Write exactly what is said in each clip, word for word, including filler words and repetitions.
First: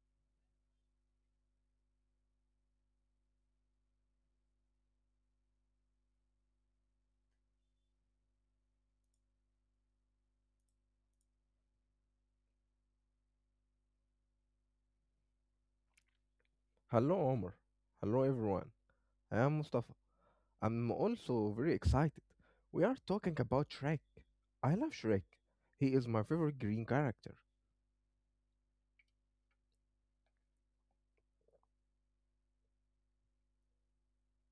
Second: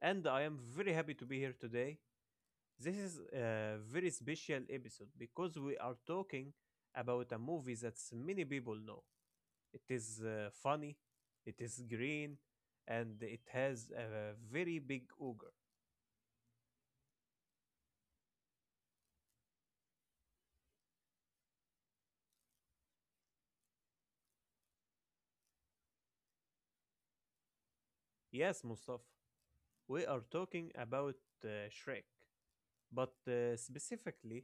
and I am very happy to be here today. This is a very special episode because we are talking about a movie that many people know. It is uh, funny, it is green, and it has a very big ogre. Hello, Omar. Hello, everyone. I am Mustafa. I'm also very excited. We are talking about Shrek. I love Shrek. He is my favorite green character. Yes, Mustafa, we are talking about uh, Shrek, but uh, specifically,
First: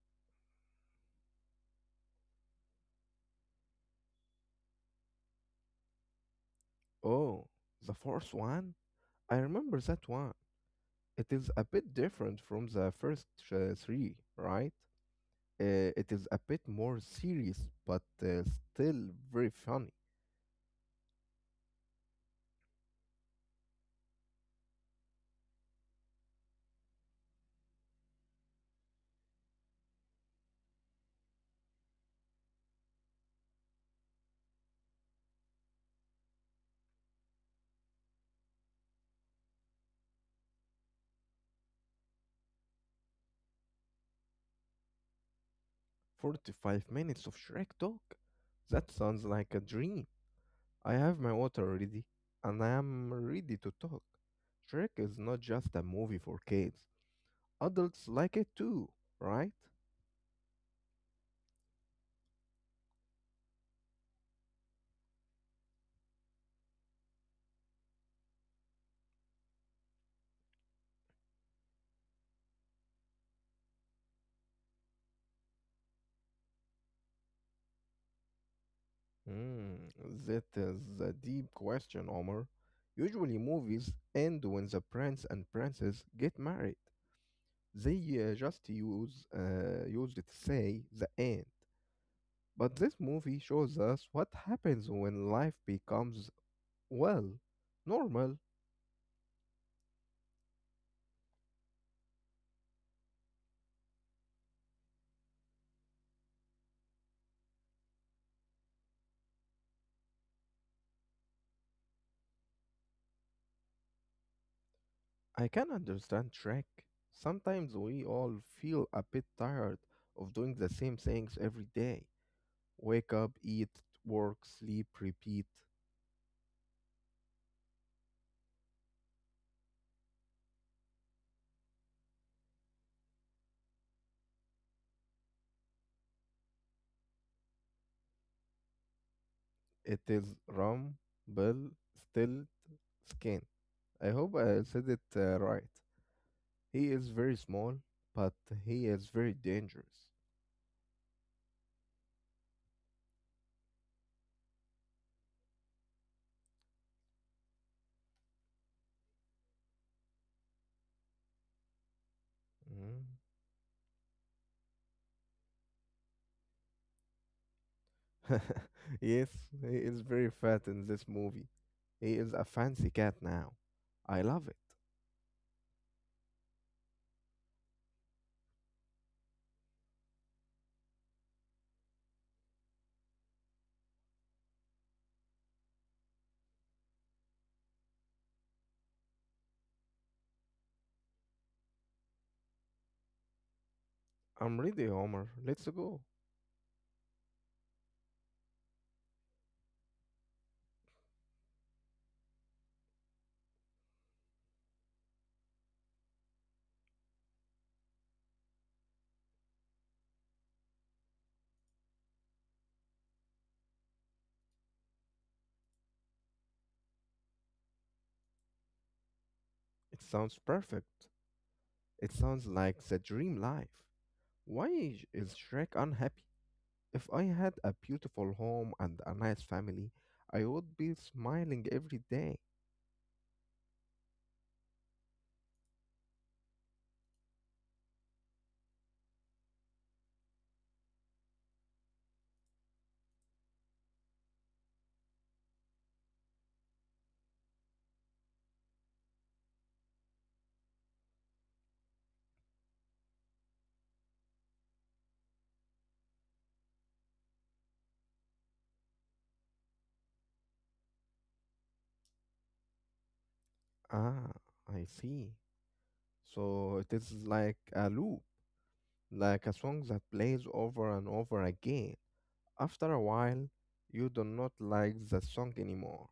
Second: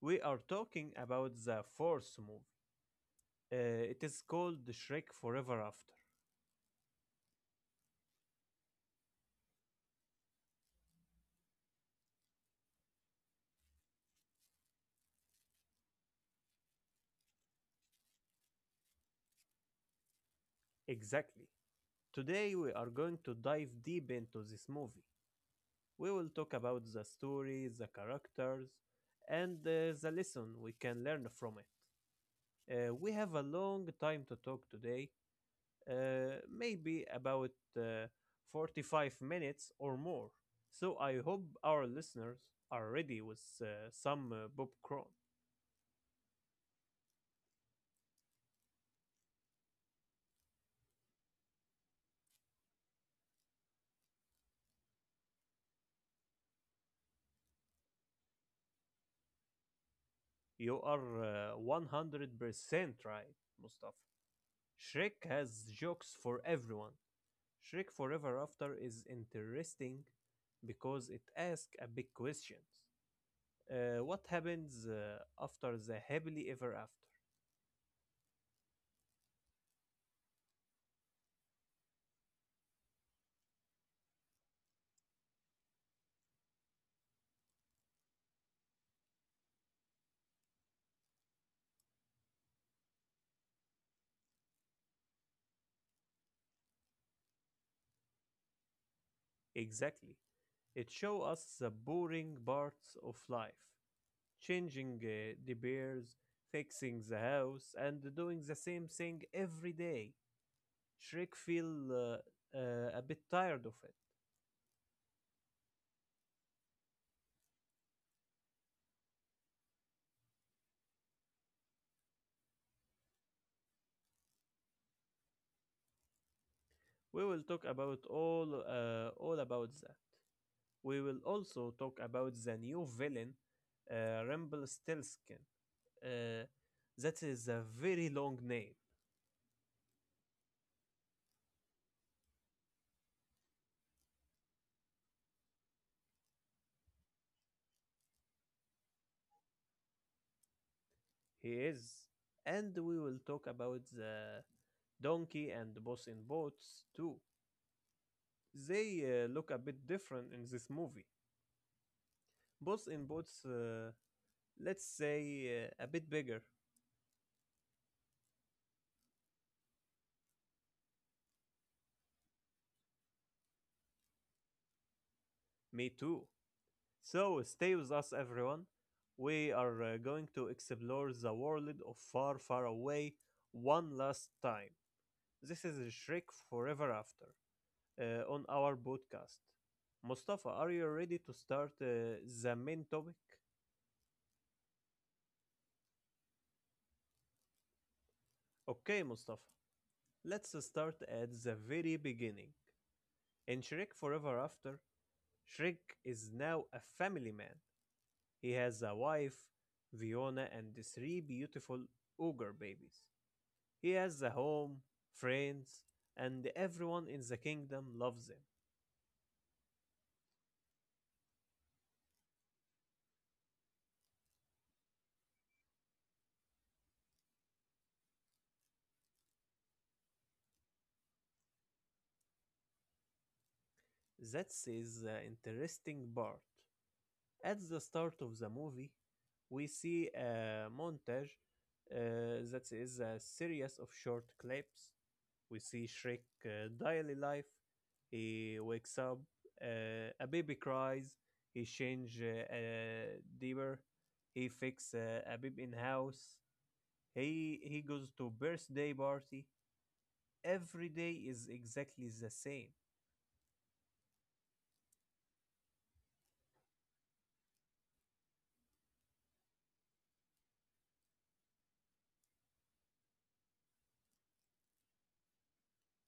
we are talking about the fourth movie. Uh, it is called Shrek Forever After. Oh, the fourth one? I remember that one. It is a bit different from the first uh, three, right? Uh, it is a bit more serious, but uh, still very funny. Exactly. Today we are going to dive deep into this movie. We will talk about the story, the characters, and uh, the lesson we can learn from it. Uh, we have a long time to talk today, uh, maybe about uh, forty-five minutes or more. So I hope our listeners are ready with uh, some uh, popcorn. forty-five minutes of Shrek talk? That sounds like a dream. I have my water ready and I am ready to talk. Shrek is not just a movie for kids. Adults like it too, right? You are uh, one hundred percent right, Mustafa. Shrek has jokes for everyone. Shrek Forever After is interesting because it asks a big question. Uh, what happens uh, after the happily ever after? Mm, that is a deep question, Omar. Usually movies end when the prince and princess get married. They uh, just use uh, use it to say the end. But this movie shows us what happens when life becomes, well, normal. Exactly. It shows us the boring parts of life, changing uh, the bears, fixing the house, and doing the same thing every day. Shrek feel uh, uh, a bit tired of it. I can understand Shrek. Sometimes we all feel a bit tired of doing the same things every day. Wake up, eat, work, sleep, repeat. We will talk about all uh, all about that. We will also talk about the new villain, uh, Rumpelstiltskin. Uh, that is a very long name. It is rum, bill, still, skin. I hope I said it uh, right. He is very small, but he is very dangerous. He is. And we will talk about the donkey and boss in boats too. They uh, look a bit different in this movie. Boss Mm. in boats, uh, let's say, uh, a bit bigger. Yes, he is very fat in this movie. He is a fancy cat now. I love it. Me too. So stay with us, everyone. We are uh, going to explore the world of Far Far Away one last time. This is Shrek Forever After uh, on our podcast. Mustafa, are you ready to start uh, the main topic? I'm ready, Homer. Let's go. Okay, Mustafa, let's start at the very beginning. In Shrek Forever After, Shrek is now a family man. He has a wife, Fiona, and three beautiful ogre babies. He has a home, friends, and everyone in the kingdom loves him. It sounds perfect. It sounds like the dream life. Why is is Shrek unhappy? If I had a beautiful home and a nice family, I would be smiling every day. That is the interesting part. At the start of the movie, we see a montage, uh, that is a series of short clips. We see Shrek uh, daily life. He wakes up, uh, a baby cries, he change uh, a diaper, he fix uh, a baby in house. He he goes to birthday party. Every day is exactly the same. Ah, I see. So it is like a loop, like a song that plays over and over again. After a while, you do not like the song anymore.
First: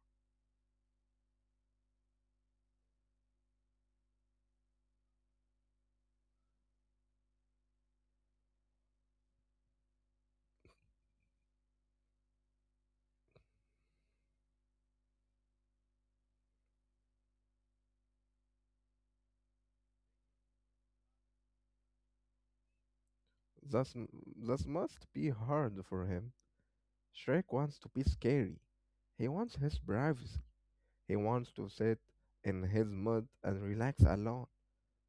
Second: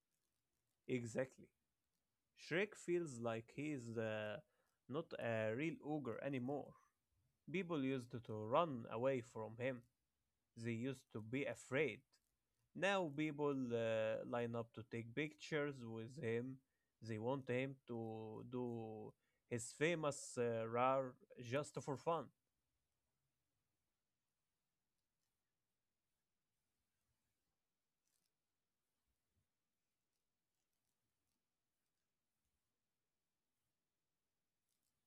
Exactly. Shrek feels like he's uh, not a real ogre anymore. People used to run away from him, they used to be afraid. Now people uh, line up to take pictures with him. They want him to do his famous uh, roar just for fun. That's, that must be hard for him. Shrek wants to be scary. He wants his privacy. He wants to sit in his mud and relax alone.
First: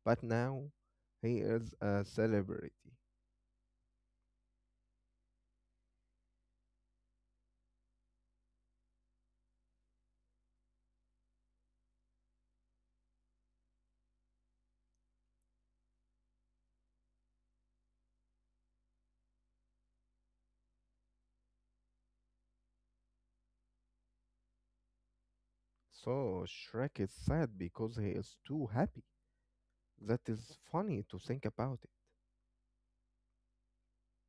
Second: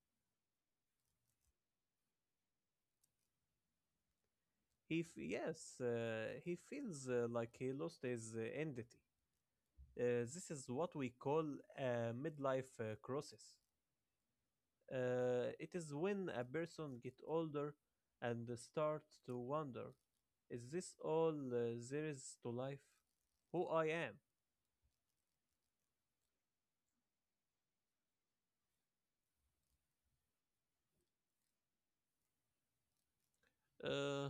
But now he is a celebrity. He f- yes, uh, he feels uh, like he lost his uh, identity. Uh, this is what we call a midlife uh, crisis. Uh, it is when a person get older and start to wonder, is this all uh, there is to life? Who I am? So Shrek is sad because he is too happy. That is funny to think about it. Uh, uh,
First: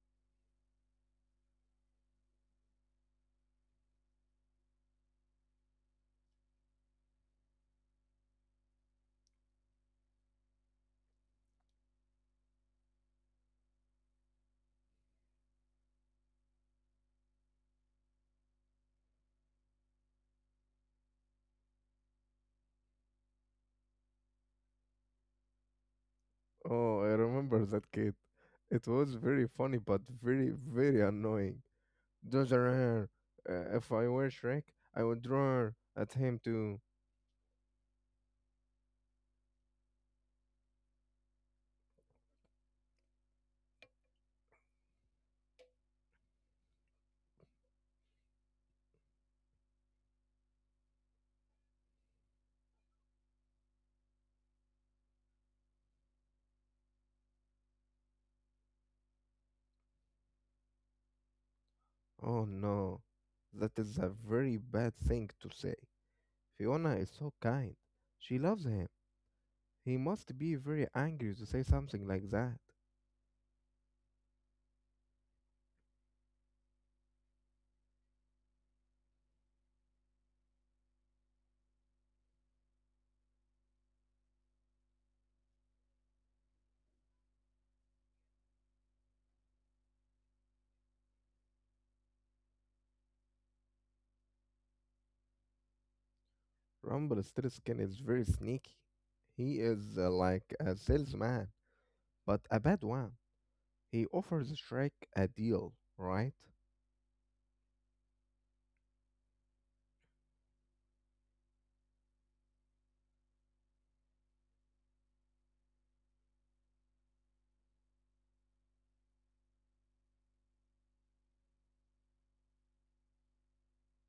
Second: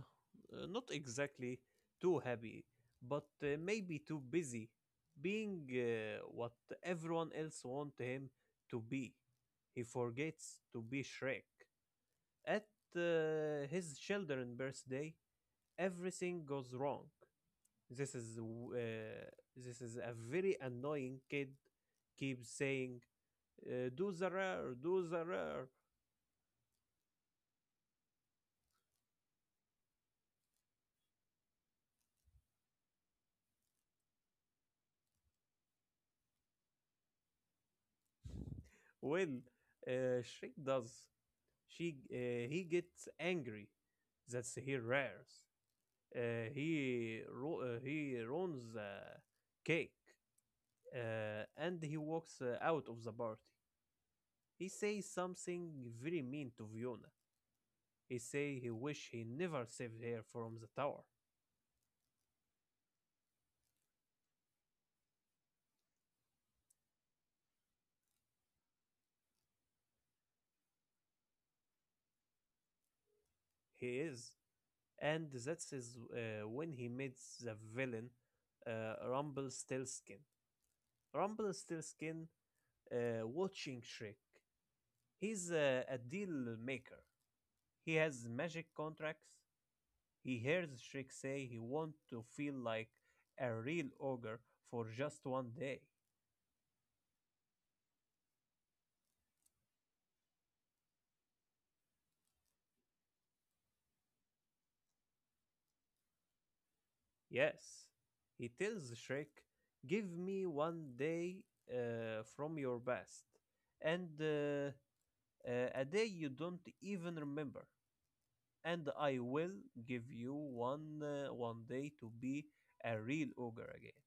not exactly too happy, but uh, maybe too busy being uh, what everyone else want him to be. He forgets to be Shrek. At uh, his children's birthday, everything goes wrong. This is uh, this is a very annoying kid. Keeps saying, uh, "Do the rare, do the rare." Oh, I remember that kid. It was very funny but very, very annoying. Those are her. Uh, if I were Shrek, I would roar at him too. Well, uh, Shrek does. She uh, He gets angry. That's he rares. Uh, he ru- uh, he runs the cake, uh, and he walks uh, out of the party. He says something very mean to Viona. He say he wish he never saved her from the tower. Oh no, that is a very bad thing to say. Fiona is so kind. She loves him. He must be very angry to say something like that. He is. And that's is uh, when he meets the villain, uh, Rumpelstiltskin. Rumpelstiltskin uh, watching Shrek. He's a, a deal maker. He has magic contracts. He hears Shrek say he wants to feel like a real ogre for just one day. Rumpelstiltskin is very sneaky. He is uh, like a salesman, but a bad one. He offers Shrek a deal, right? Yes, he tells Shrek, "Give me one day uh, from your past, and uh, uh, a day you don't even remember." And I will give you one uh, one day to be a real ogre again.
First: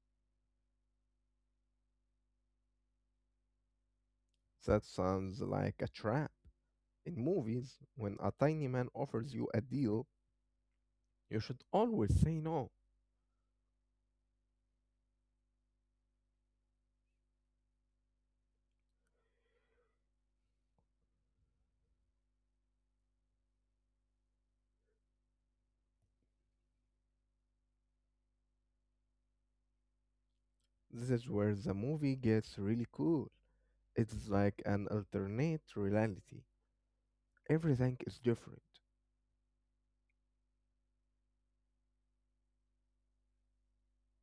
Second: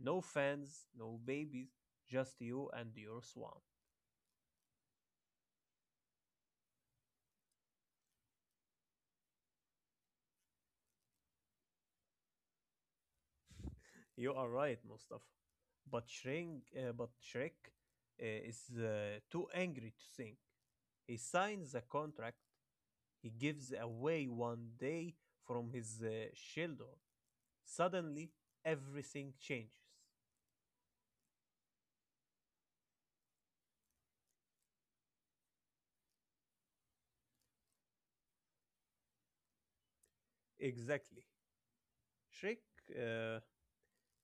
No fans, no babies, just you and your swamp. That sounds like a trap. In movies, when a tiny man offers you a deal, you should always say no. You are right, Mustafa. But Shrek, uh, but Shrek uh, is uh, too angry to think. He signs a contract. He gives away one day from his uh, shoulder. Suddenly, everything changes. This is where the movie gets really cool. It's like an alternate reality. Everything is different. Exactly. Shrek, uh, uh,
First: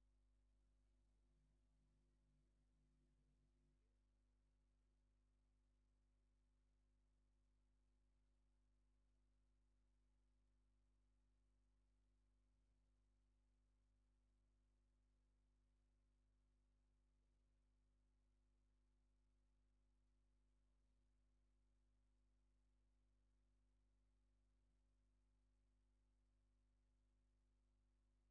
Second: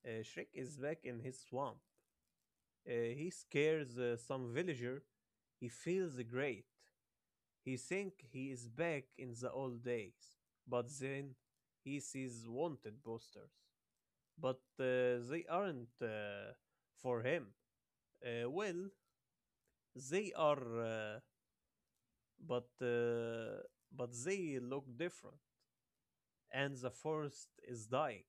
Shrek is back in his swamp. Uh, he scares uh, some villager. He feels great. He think he is back in the old days. But then he sees wanted posters. But uh, they aren't uh, for him. Uh, well, they are, uh, but uh, but they look different. And the forest is dying.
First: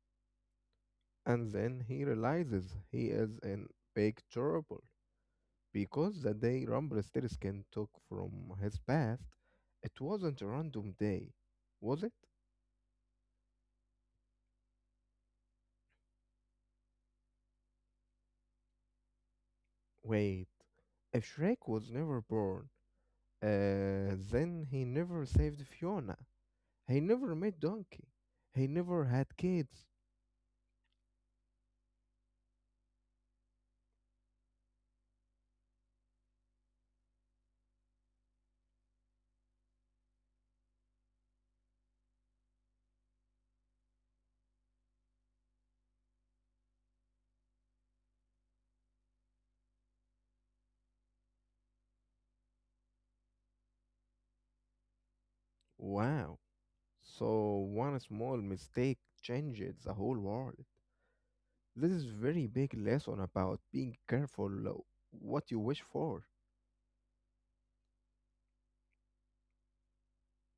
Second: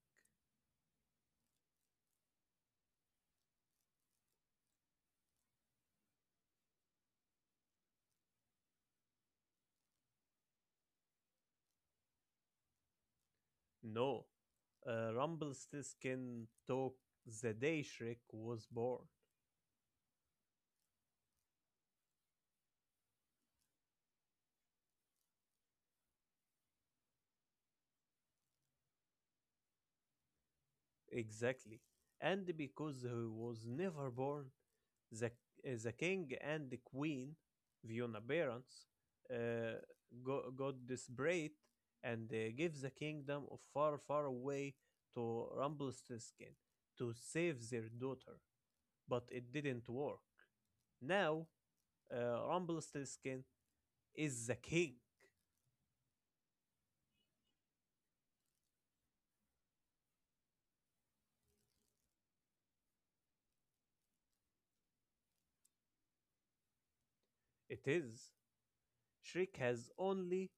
And then he realizes he is in big trouble because the day Rumpelstiltskin took from his past, it wasn't a random day, was it? No, uh, Rumble still the day Shrek was born. Wait, if Shrek was never born, uh, then he never saved Fiona. He never met Donkey. He never had kids. Exactly. And because he was never born, the, uh, the king and the queen, Fiona parents, uh, go, got desperate and uh, gave the kingdom of far, far away to Rumpelstiltskin to save their daughter. But it didn't work. Now, uh, Rumpelstiltskin is the king. Wow. So one small mistake changes the whole world. This is very big lesson about being careful uh, what you wish for. It is. Shriek has only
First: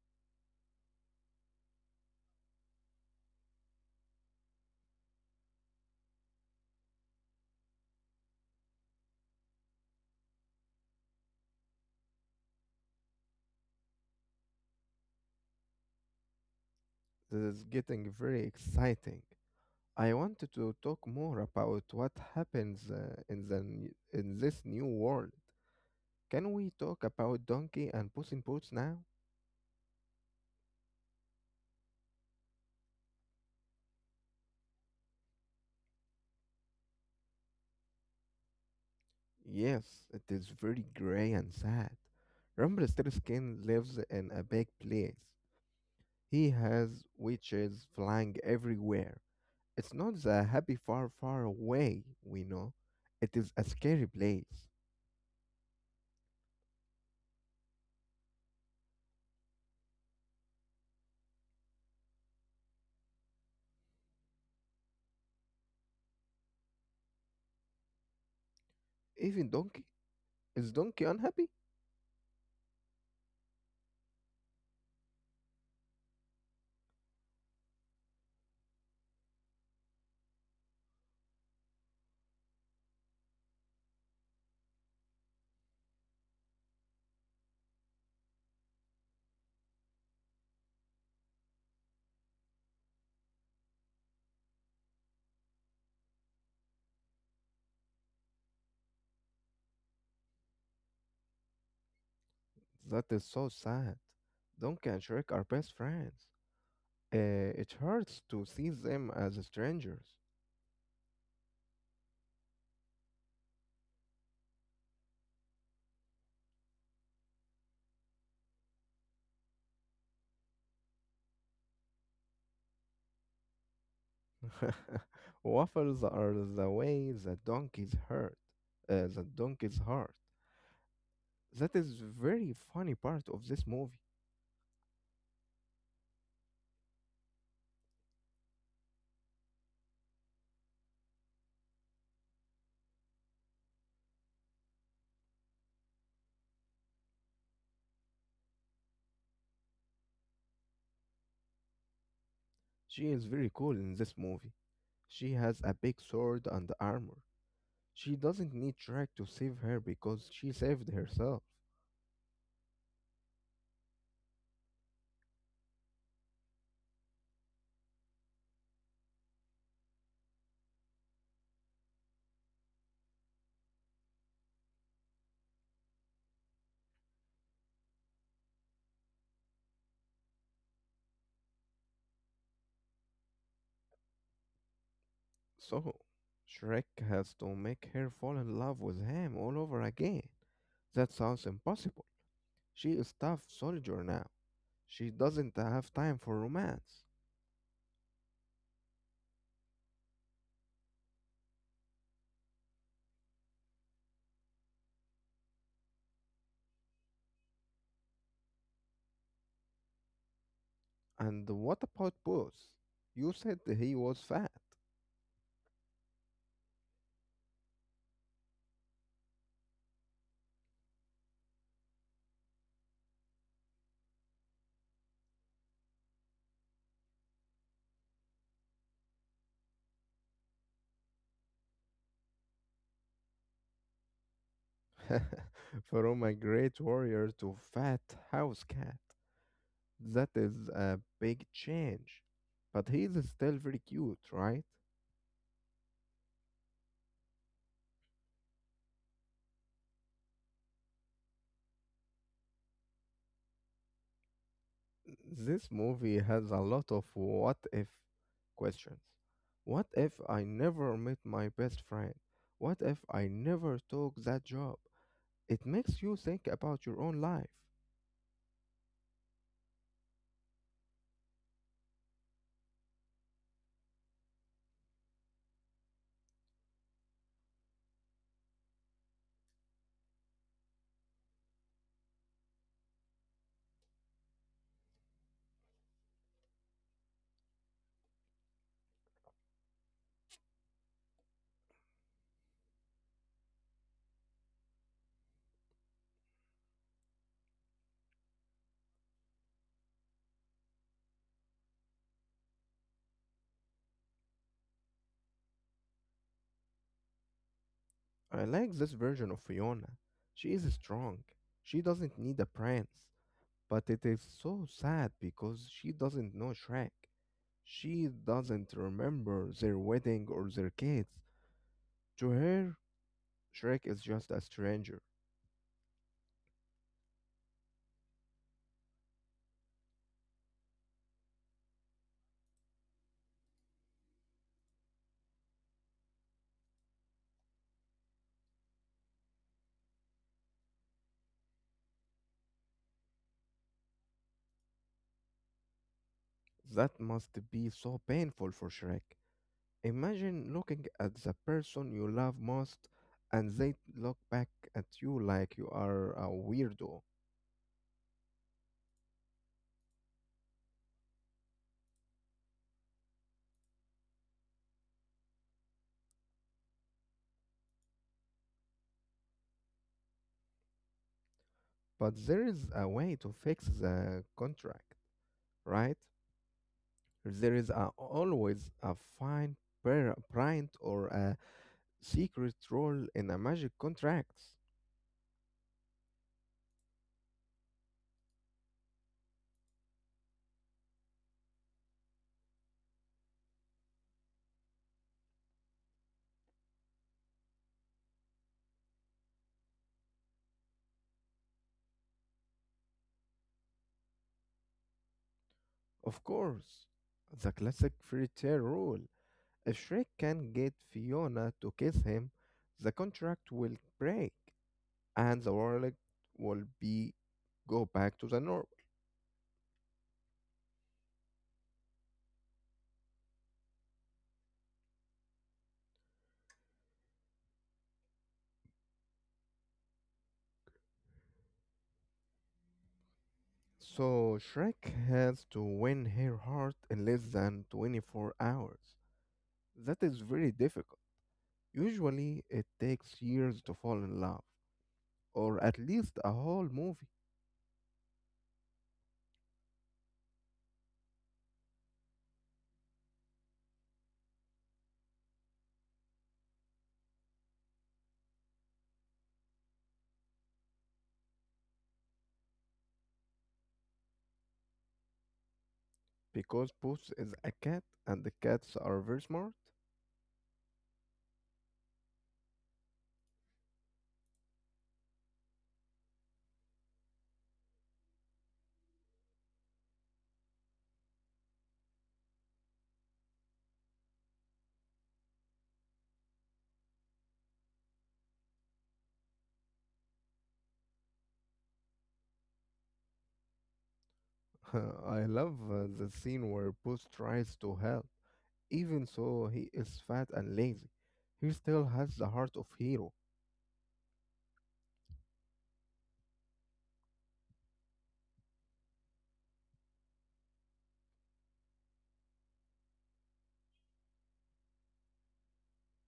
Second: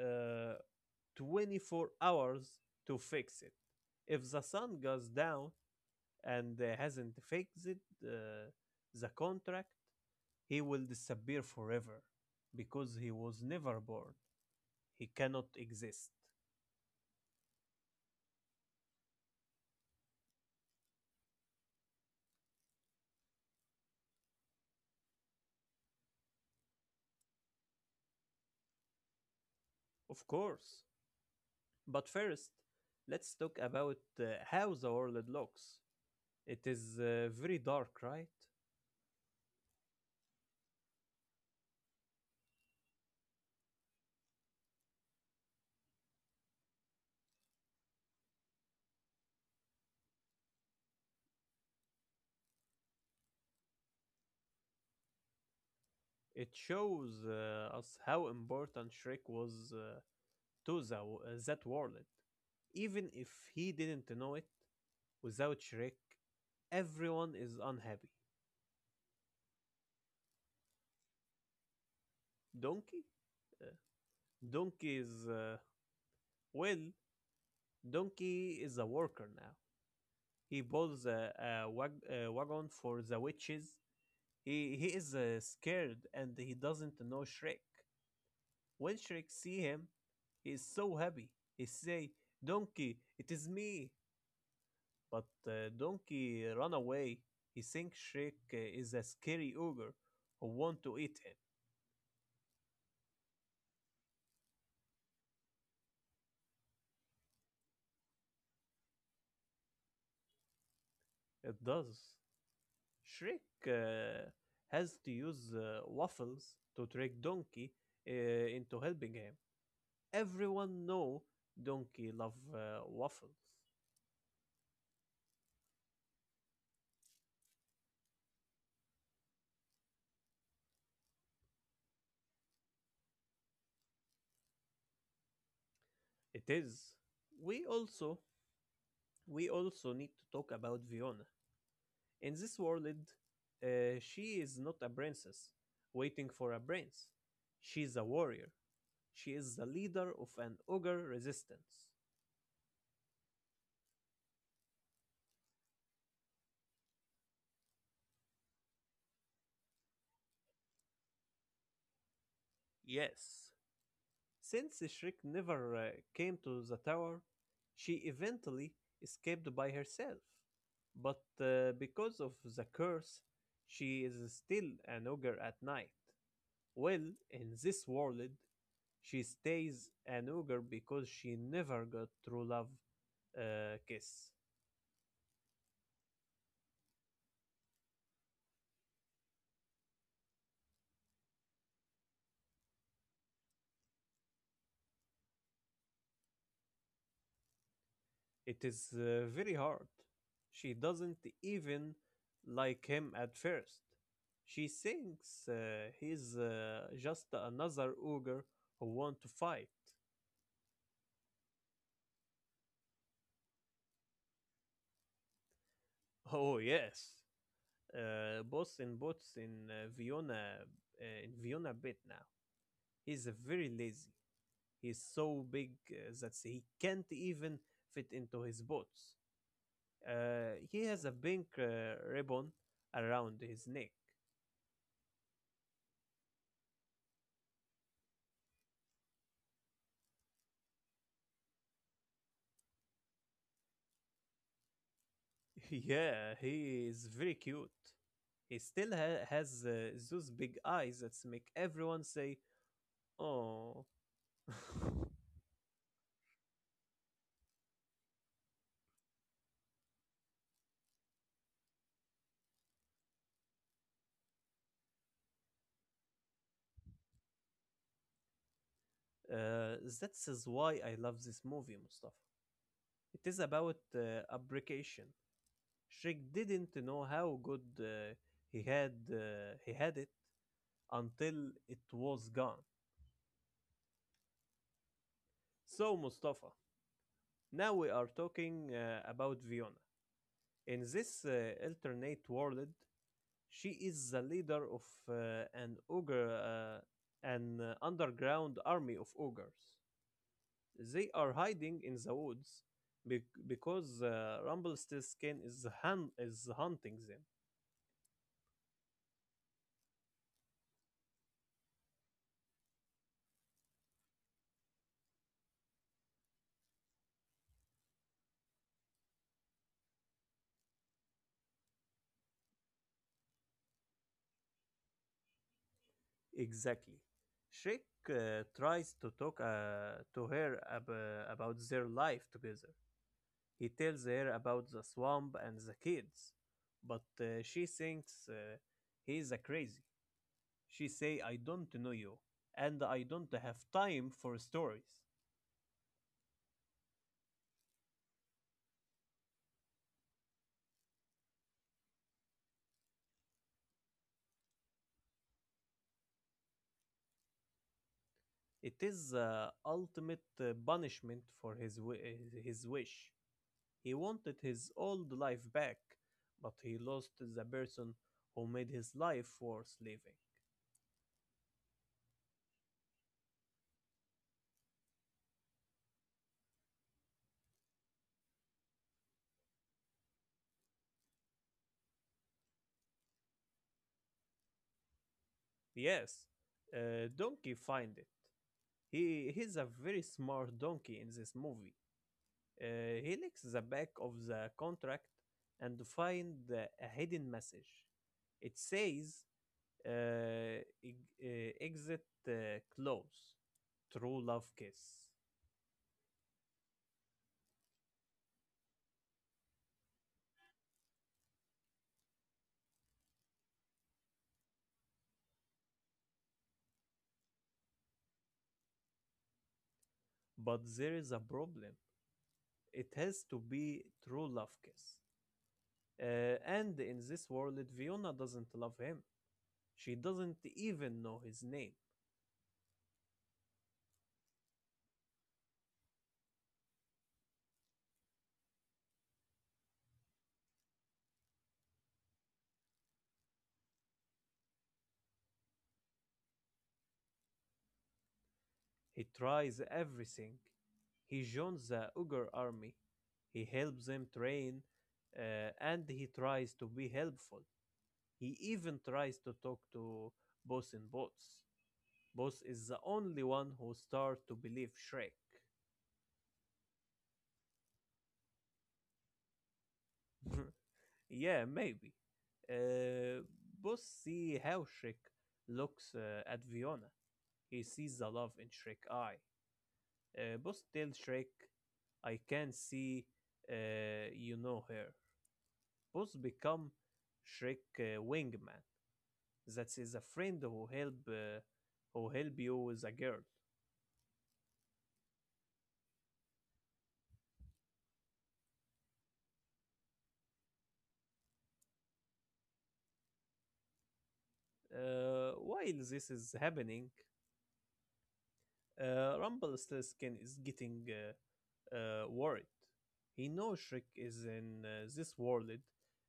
uh, twenty-four hours to fix it. If the sun goes down and uh, hasn't fixed it, uh, the contract, he will disappear forever because he was never born. He cannot exist. This is getting very exciting. I wanted to talk more about what happens uh, in the n- in this new world. Can we talk about Donkey and Puss in Boots now? Of course. But first, let's talk about uh, how the world looks. It is uh, very dark, right? Yes, it is very gray and sad. Rumpelstiltskin lives in a big place. He has witches flying everywhere. It's not the happy far, far away we know. It is a scary place. It shows uh, us how important Shrek was uh, to, the, uh, that world. Even if he didn't know it, without Shrek, everyone is unhappy. Even Donkey, is Donkey unhappy? Donkey? Uh, Donkey is, uh, well, Donkey is a worker now. He pulls a, a, wag- a wagon for the witches. He, he is uh, scared and he doesn't know Shrek. When Shrek see him, he is so happy. He say, Donkey, it is me. But uh, Donkey run away. He thinks Shrek uh, is a scary ogre who want to eat him. That is so sad. Donkey and Shrek are best friends. Uh, it hurts to see them as strangers. It does. Shrek uh, has to use uh, waffles to trick Donkey uh, into helping him. Everyone know Donkey love uh, waffles. Waffles are the way the donkeys hurt. Uh, the donkey's heart. That is very funny part of this movie. It is. We also we also need to talk about Fiona. In this world, uh, she is not a princess waiting for a prince. She is a warrior. She is the leader of an ogre resistance. She is very cool in this movie. She has a big sword and armor. She doesn't need Shrek to save her because she saved herself. Yes, since Shriek never uh, came to the tower, she eventually escaped by herself. But uh, because of the curse, she is still an ogre at night. Well, in this world, she stays an ogre because she never got true love uh, kiss. So, Shrek has to make her fall in love with him all over again. That sounds impossible. She is tough soldier now. She doesn't have time for romance. It is uh, very hard. She doesn't even like him at first. She thinks uh, he's uh, just another ogre who want to fight. And what about Booth? You said he was fat. Oh yes, uh, boss in bots in uh, Vienna, uh, in Vienna bit now. He's uh, very lazy. He's so big uh, that he can't even fit into his boots. Uh, he has a pink uh, ribbon around his neck. From a great warrior to fat house cat. That is a big change. But he is still very cute, right? Yeah, he is very cute. He still ha- has uh, those big eyes that make everyone say, "Oh." uh, This movie has a lot of what if questions. What if I never met my best friend? What if I never took that job? It makes you think about your own life. that is why I love this movie, Mustafa. It is about uh, abrecation. Shrek didn't know how good uh, he had uh, he had it until it was gone. So, Mustafa, now we are talking uh, about Viona. In this uh, alternate world, she is the leader of uh, an ogre, uh, an uh, underground army of ogres. They are hiding in the woods bec- because uh, Rumpelstiltskin is hun- is hunting them. I like this version of Fiona. She is strong. She doesn't need a prince. But it is so sad because she doesn't know Shrek. She doesn't remember their wedding or their kids. To her, Shrek is just a stranger. Exactly. Shrek uh, tries to talk uh, to her ab- about their life together. He tells her about the swamp and the kids, but uh, she thinks uh, he is a crazy. She say, I don't know you, and I don't have time for stories. That must be so painful for Shrek. Imagine looking at the person you love most and they look back at you like you are a weirdo. It is uh, ultimate uh, punishment for his, wi- his wish. He wanted his old life back, but he lost the person who made his life worth living. But there is a way to fix the contract, right? There is a, always a fine pra- print or a secret rule in a magic contracts. Yes, uh, Donkey find it. He, he's a very smart donkey in this movie. Uh, he licks the back of the contract and find uh, a hidden message. It says uh, eg- uh, exit uh, close, true love kiss. Of course, the classic fairy tale rule. If Shrek can get Fiona to kiss him, the contract will break and the world will be go back to the normal. But there is a problem. It has to be true love kiss. Uh, and in this world, Fiona doesn't love him. She doesn't even know his name. So Shrek has to win her heart in less than twenty-four hours. That is very difficult. Usually, it takes years to fall in love, or at least a whole movie, He tries everything. He joins the Ugar army. He helps them train. uh, and he tries to be helpful. He even tries to talk to boss in boats. Boss is the only one who starts to believe Shrek. because Puss is a cat and the cats are very smart. Yeah, maybe. Uh, Boss see how Shrek looks uh, at Fiona. He sees the love in Shrek's eye. Uh, Boss tells Shrek, "I can see uh, you know her." Boss become Shrek uh, wingman. That is a friend who help uh, who help you with a girl. I love uh, the scene where Puss tries to help. Even so, he is fat and lazy. He still has the heart of hero. Uh, while this is happening, Uh, Rumpelstiltskin is getting uh, uh, worried. He knows Shrek is in uh, this world,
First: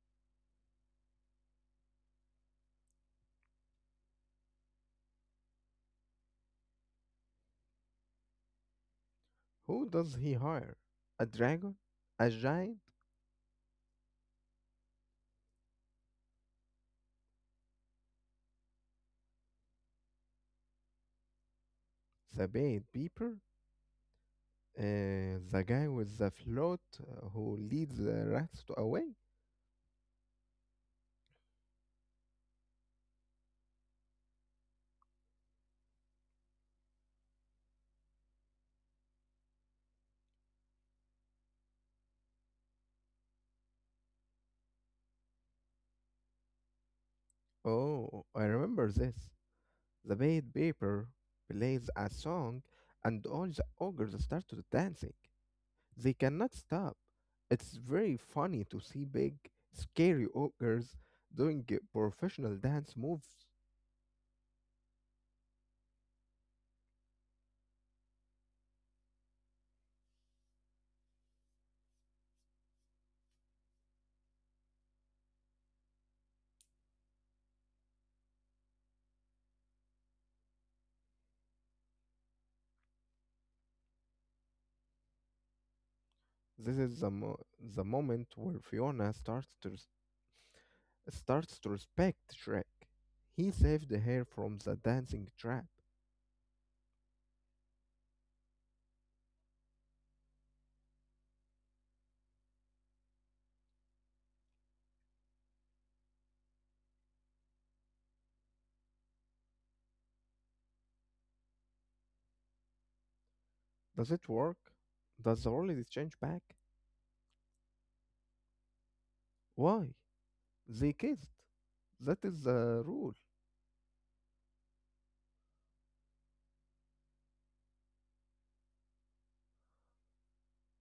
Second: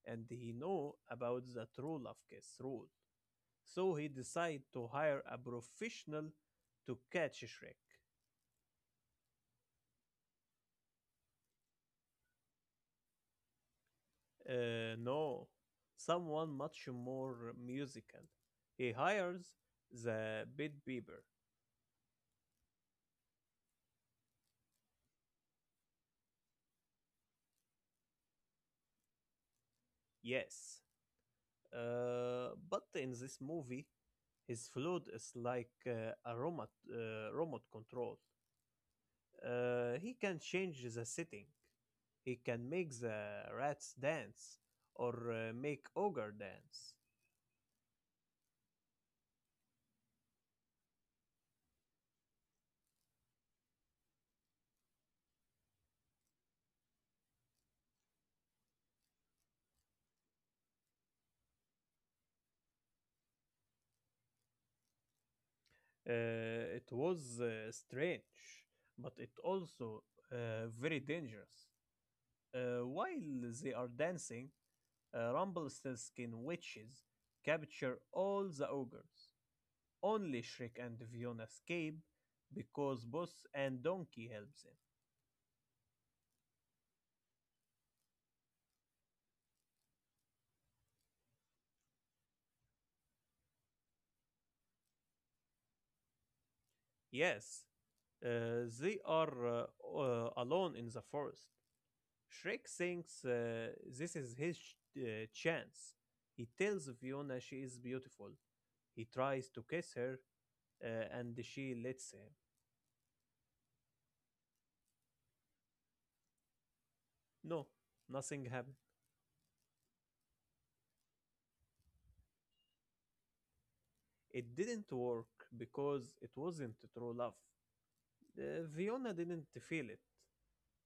and he know about the true love kiss rule. So he decide to hire a professional to catch Shrek. Who does he hire? A dragon? A giant? Uh, no, someone much more musical. He hires the Bit Bieber. The bait beeper? Uh, the guy with the float uh, who leads the rats to away. Yes, uh, but in this movie, his flute is like uh, a remote, uh, remote control. Uh, he can change the setting. He can make the rats dance or uh, make ogre dance. Oh, I remember this. The bait paper plays a song, and all the ogres started dancing. They cannot stop. It's very funny to see big, scary ogres doing uh, professional dance moves. Uh, it was uh, strange, but it also uh, very dangerous. Uh, while they are dancing, uh, Rumpelstiltskin witches capture all the ogres. Only Shrek and Fiona escape because Boss and Donkey help them. This is the, mo- the moment where Fiona starts to res- starts to respect Shrek. He saved her from the dancing trap. Yes, uh, they are uh, uh, alone in the forest. Shrek thinks uh, this is his ch- uh, chance. He tells Fiona she is beautiful. He tries to kiss her uh, and she lets him. Does it work? Does the holidays change back? No, nothing happened. Why? They kissed. That is the rule. It didn't work because it wasn't true love. Uh, Fiona didn't feel it.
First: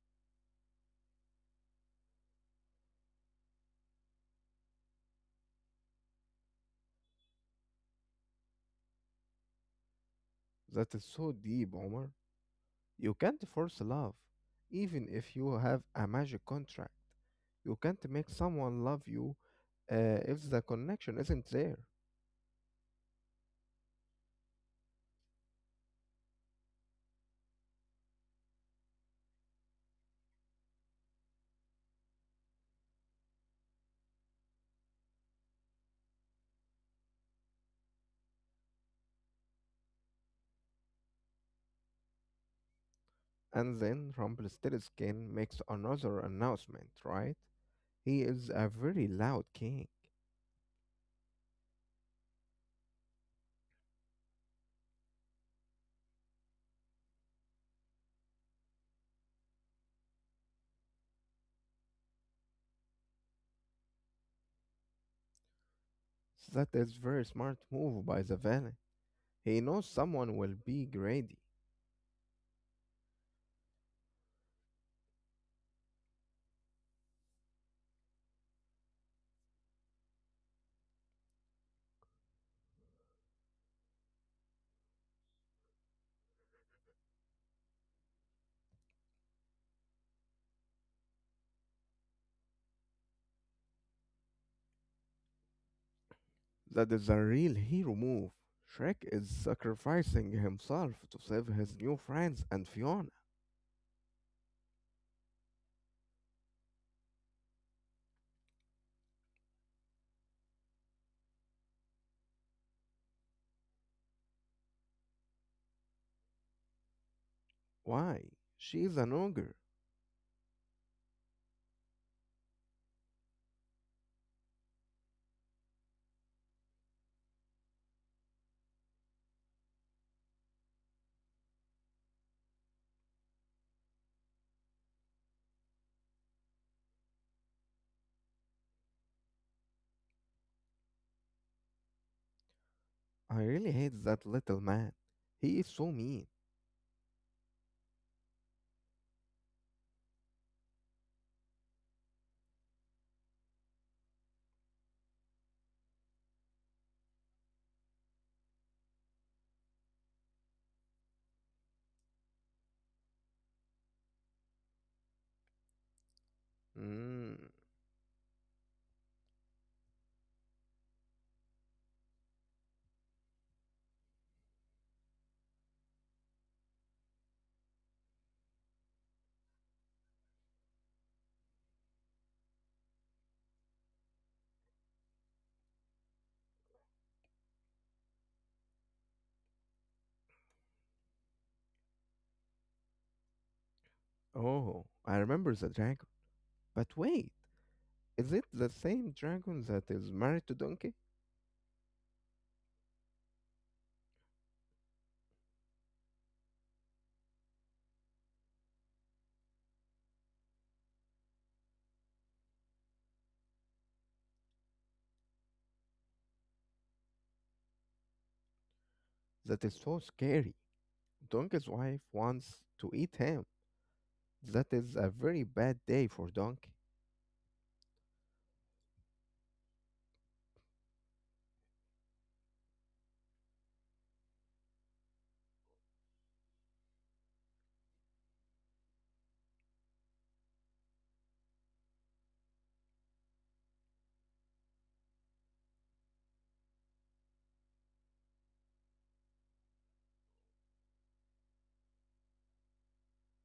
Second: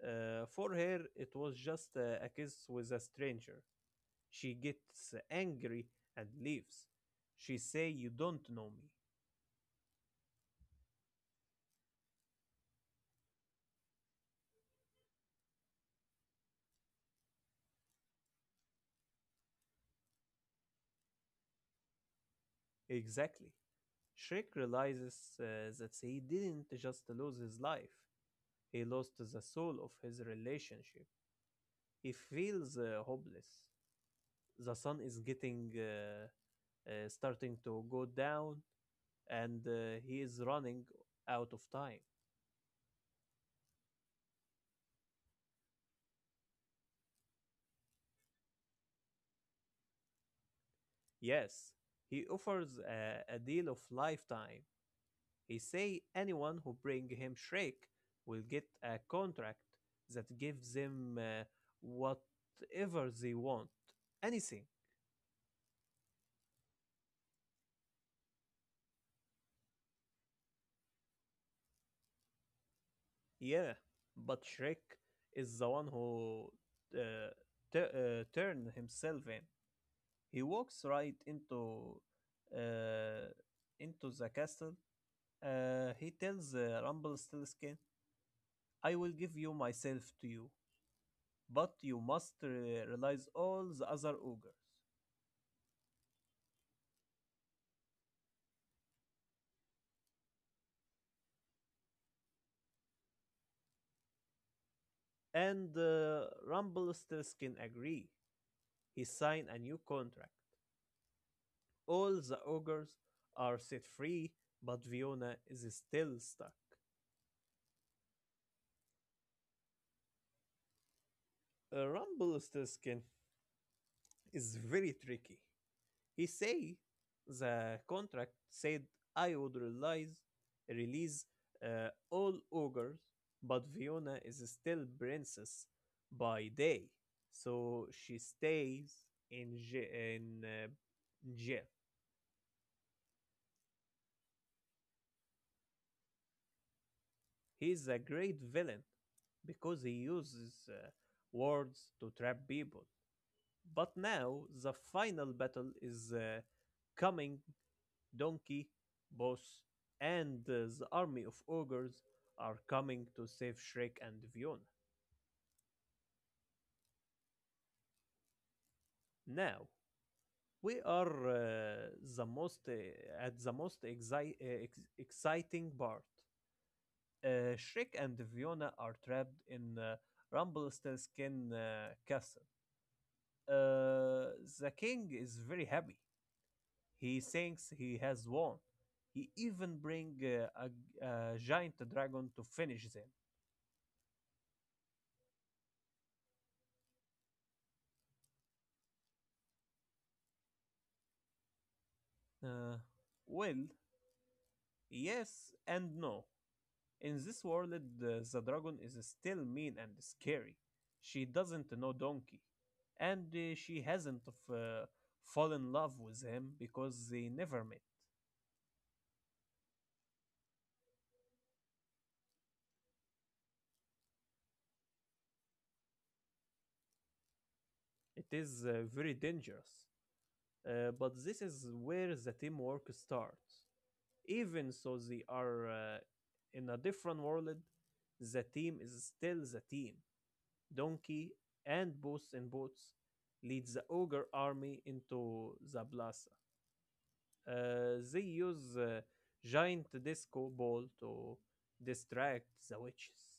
Uh, for her, it was just uh, a kiss with a stranger. She gets angry and leaves. She say, "You don't know me." That is so deep, Omar. You can't force love, even if you have a magic contract. You can't make someone love you uh, if the connection isn't there. Exactly. Shrek realizes uh, that he didn't just lose his life, he lost the soul of his relationship. He feels uh, hopeless. The sun is getting uh, uh, starting to go down and uh, he is running out of time. And then Rumpelstiltskin makes another announcement, right? He is a very loud king. Yes, he offers a, a deal of lifetime. He say anyone who bring him Shrek will get a contract that gives them uh, whatever they want, anything. That is very smart move by the villain. He knows someone will be greedy. Yeah, but Shrek is the one who uh, tu- uh, turned himself in. He walks right into uh, into the castle. Uh, he tells uh, Rumpelstiltskin, "I will give you myself to you, but you must re- realize all the other ogres." That is a real hero move. Shrek is sacrificing himself to save his new friends and Fiona. And uh, Rumpelstiltskin agree. He sign a new contract. All the ogres are set free, but Fiona is still stuck. Why? She's an ogre. Uh, Ron is very tricky. He say the contract said I would release release uh, all ogres, but Fiona is still princess by day, so she stays in ja- in uh, jail. I really hate that little man. He is so mean. He's a great villain because he uses uh, words to trap people. But now the final battle is uh, coming Donkey, Boss, and uh, the army of ogres are coming to save Shrek and Fiona. Mm. Now, we are uh, the most uh, at the most exci- uh, ex- exciting part. Uh, Shrek and Fiona are trapped in uh, Rumpelstiltskin uh, Castle. Uh, the king is very happy. He thinks he has won. He even brings uh, a, a giant dragon to finish them. Oh, I remember the dragon. But wait, is it the same dragon that is married to Donkey? Uh, well, Yes and no. In this world, the, the dragon is still mean and scary. She doesn't know Donkey. And uh, she hasn't f- uh, fallen in love with him because they never met. That is so scary. Donkey's wife wants to eat him. That is a very bad day for Donkey. It is uh, very dangerous. Uh, but this is where the teamwork starts. Even so, they are uh, in a different world, the team is still the team. Donkey and Boots and Boots lead the ogre army into the blast. Uh, they use uh, giant disco ball to distract the witches.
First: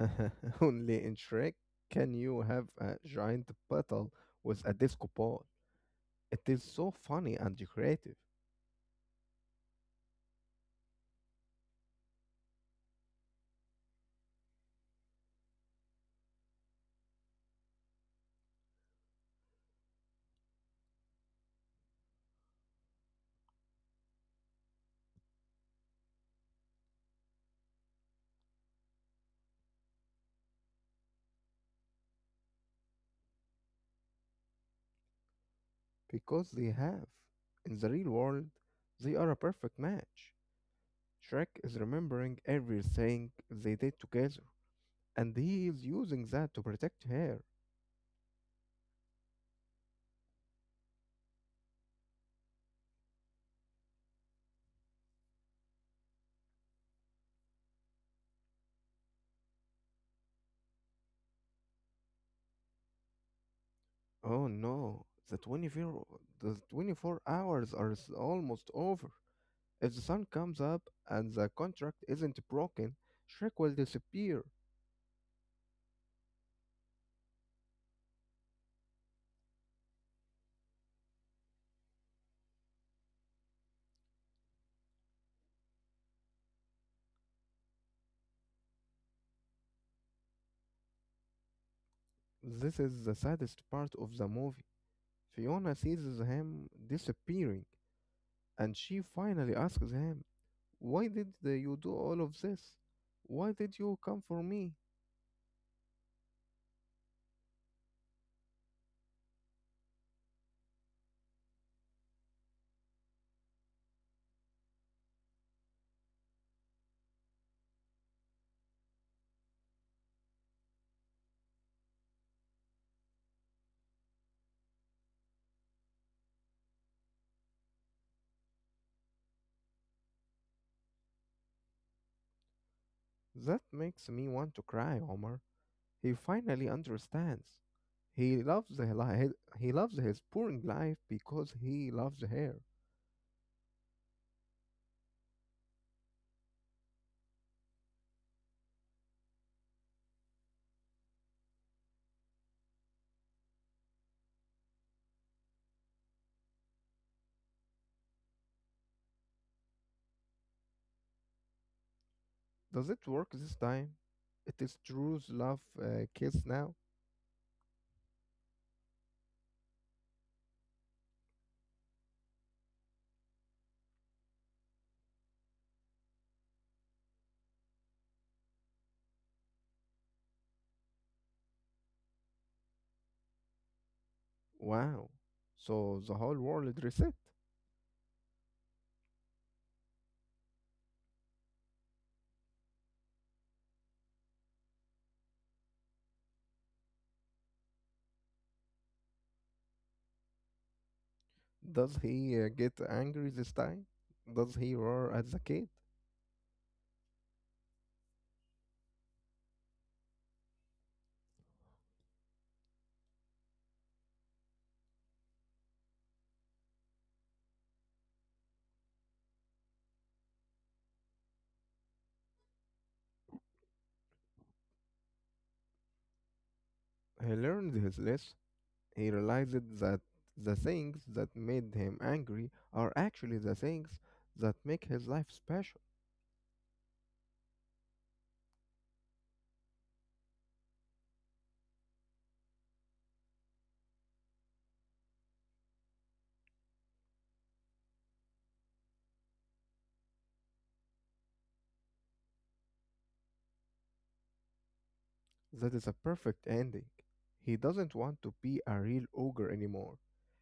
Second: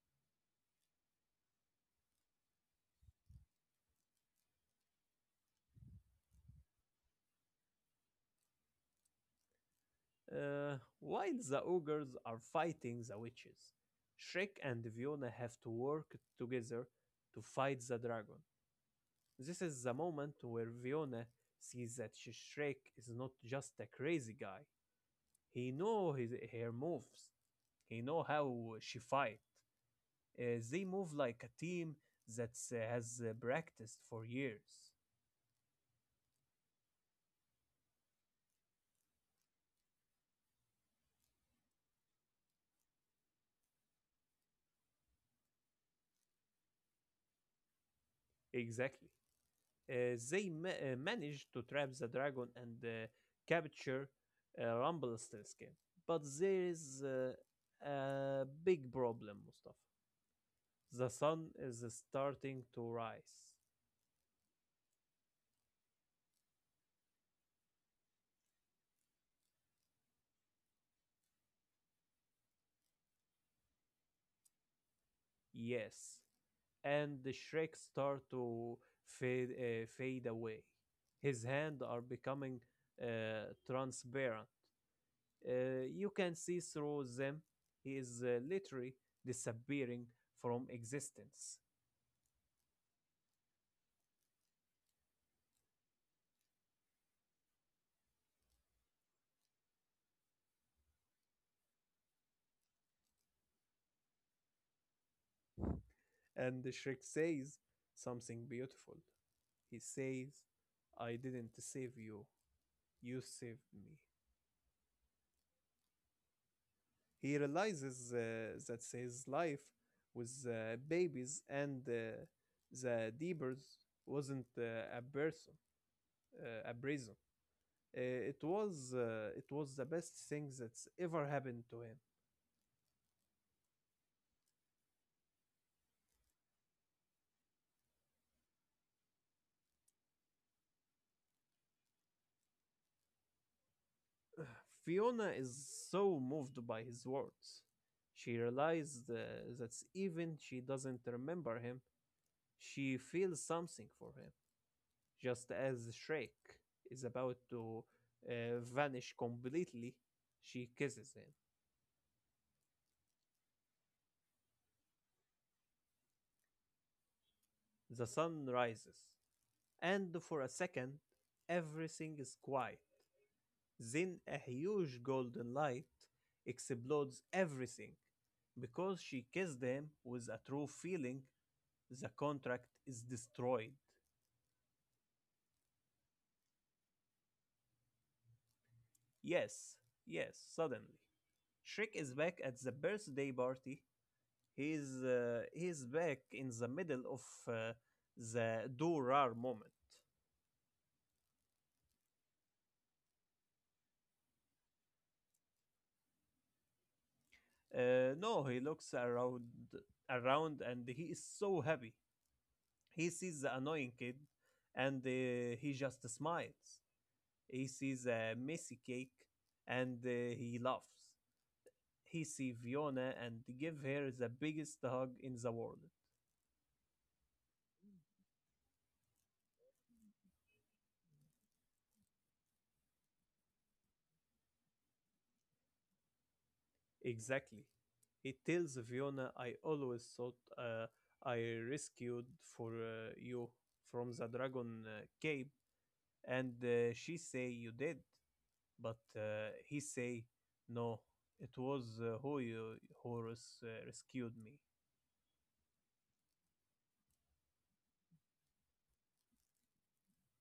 Only in Shrek can you have a giant battle with a disco ball. It is so funny and creative Uh, while the ogres are fighting the witches, Shrek and Fiona have to work together to fight the dragon. This is the moment where Fiona sees that Shrek is not just a crazy guy. He knows his her moves. He knows how she fights. Uh, they move like a team that uh, has uh, practiced for years. because they have, in the real world, they are a perfect match. Shrek is remembering everything they did together, and he is using that to protect her. Exactly. Uh, they ma- uh, manage to trap the dragon and uh, capture uh, Rumpelstiltskin. But there is uh, a big problem, Mustafa. The sun is starting to rise. Oh no, the twenty-four, the twenty-four hours are s- almost over. If the sun comes up and the contract isn't broken, Shrek will disappear. Yes, and the Shrek start to fade uh, fade away. His hands are becoming uh, transparent. Uh, you can see through them. He is uh, literally disappearing from existence. This is the saddest part of the movie. Fiona sees him disappearing, and she finally asks him, why did the- you do all of this? Why did you come for me? And Shrek says something beautiful. He says, I didn't save you, you saved me. He realizes uh, that his life with uh, babies and uh, the Deepers wasn't uh, a person, uh, a prison. Uh, it was uh, it was the best thing that's ever happened to him. That makes me want to cry, Omar. He finally understands. He loves the li- he loves his boring life because he loves her. Fiona is so moved by his words. She realized uh, that even she doesn't remember him, she feels something for him, just as Shrek is about to uh, vanish completely. She kisses him. Does it work this time? It is Drew's love uh, kiss now. The sun rises, and for a second, everything is quiet. Then a huge golden light explodes everything. Because she kissed him with a true feeling, the contract is destroyed. Wow. So the whole world reset. Yes, yes, suddenly. Shrek is back at the birthday party. He's uh, he's back in the middle of uh, the Durar moment. Does he uh, get angry this time? Does he roar at the kid? Uh, no, he looks around around and he is so happy. He sees the annoying kid and uh, he just smiles. He sees a messy cake and uh, he laughs. He sees Fiona and give her the biggest hug in the world. He learned his lesson. He realized that the things that made him angry are actually the things that make his life special. Exactly. He tells Fiona, I always thought uh, I rescued for uh, you from the dragon uh, cave. And uh, she say you did. But uh, he say, no, it was uh, who you, Horus uh, rescued me. That is a perfect ending. He doesn't want to be a real ogre anymore.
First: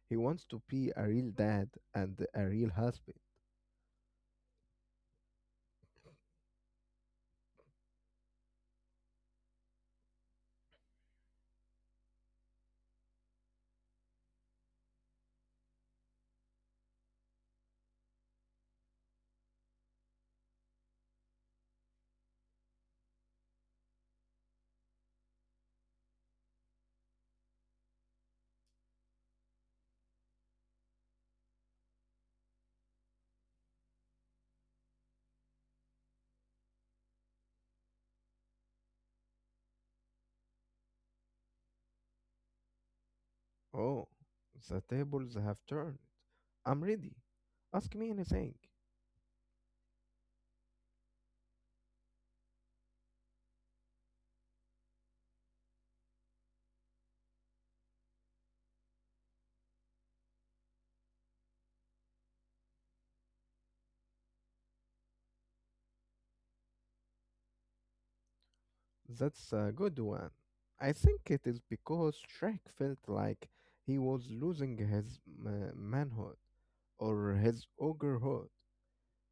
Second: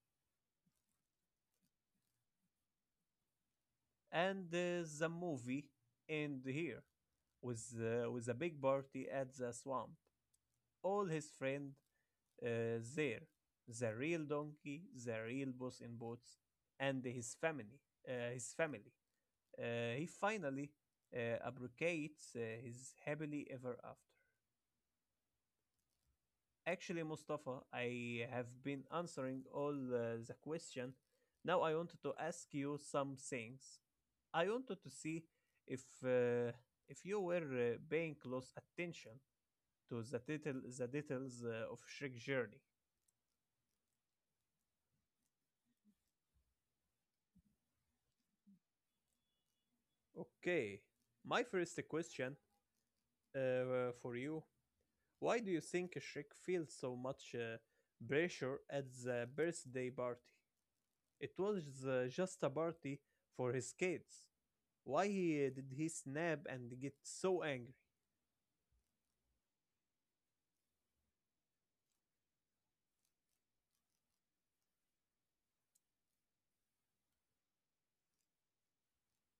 He wants to be a real dad and a real husband. And uh, the movie end here with, uh, with a big party at the swamp. All his friend uh, there. The real donkey, the real boss in boots, and his family. Uh, his family. Uh, he finally uh, abrogates uh, his happily ever after. Actually, Mustafa, I have been answering all uh, the question. Now I wanted to ask you some things. I wanted to see if uh, if you were uh, paying close attention to the detail, the details uh, of Shrek journey. Oh, the tables have turned. I'm ready. Ask me anything. Okay, my first question uh, for you. Why do you think Shrek feels so much uh, pressure at the birthday party? It was uh, just a party for his kids. Why uh, did he snap and get so angry? That's a good one. I think it is because Shrek felt like he was losing his ma- manhood or his ogrehood.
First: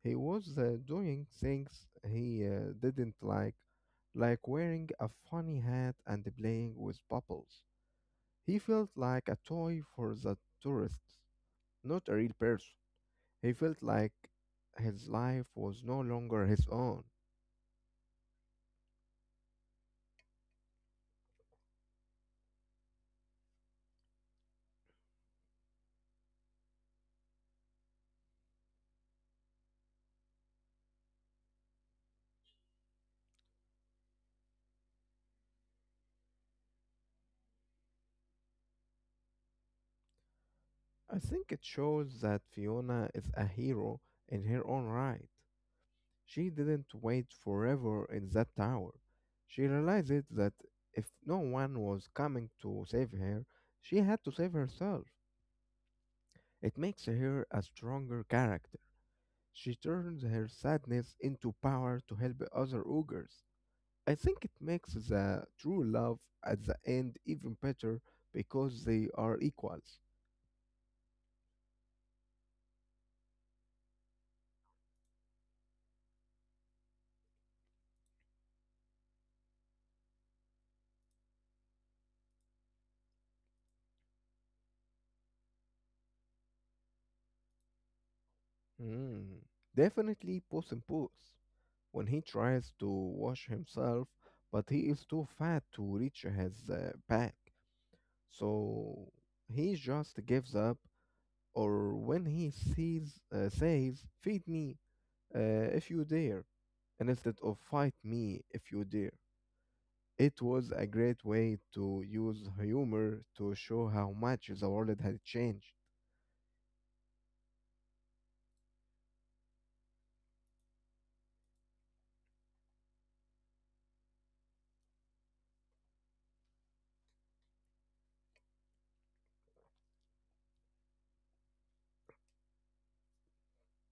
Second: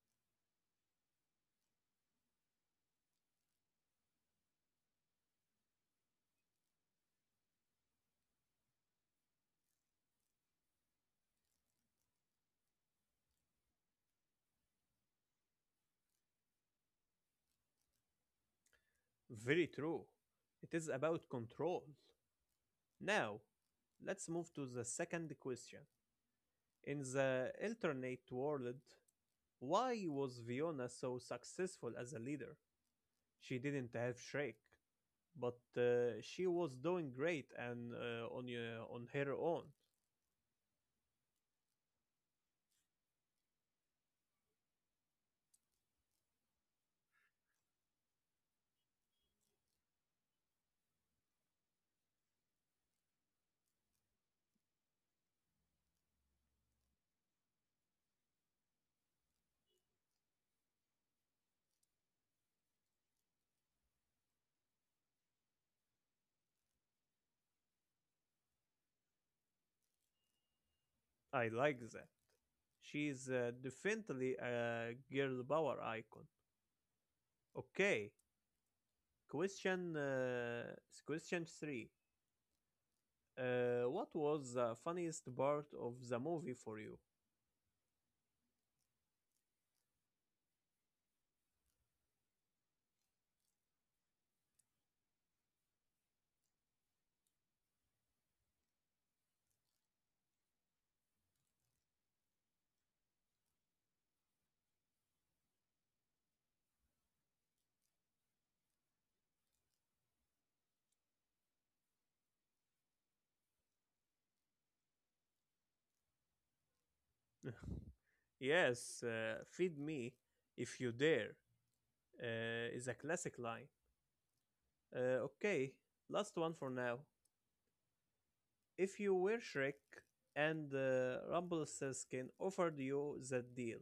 He was uh, doing things he uh, didn't like, like wearing a funny hat and playing with bubbles. He felt like a toy for the tourists, not a real person. He felt like his life was no longer his own. Very true. It is about control. Now, let's move to the second question. In the alternate world, why was Fiona so successful as a leader? She didn't have Shrek, but uh, she was doing great and uh, on uh, on her own. I think it shows that Fiona is a hero in her own right. She didn't wait forever in that tower. She realized that if no one was coming to save her, she had to save herself. It makes her a stronger character. She turns her sadness into power to help other ogres. I think it makes the true love at the end even better because they are equals. I like that. She's uh, definitely a girl power icon. Okay, question uh, question three. Uh, what was the funniest part of the movie for you? Hmm. Definitely Puss in Boots. When he tries to wash himself, but he is too fat to reach his uh, back, so he just gives up. Or when he sees, uh, says, "Feed me," uh, if you dare, and instead of fight me if you dare. It was a great way to use humor to show how much the world had changed. Yes, uh, feed me if you dare uh, is a classic line. Uh, okay, last one for now. If you were Shrek and uh, Rumpelstiltskin offered you that deal,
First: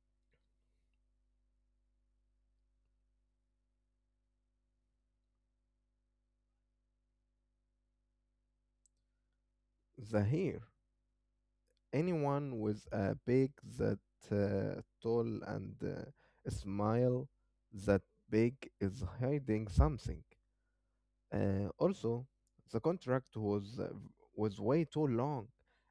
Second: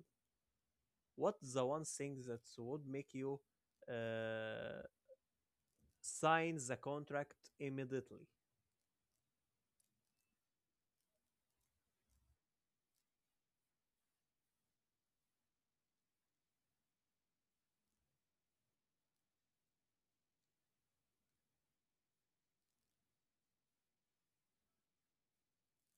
what's the one thing that would make you uh, sign the contract immediately? Zahir, anyone with a beak that uh, tall and uh, a smile that big is hiding something. Uh, also, the contract was uh, v- was way too long.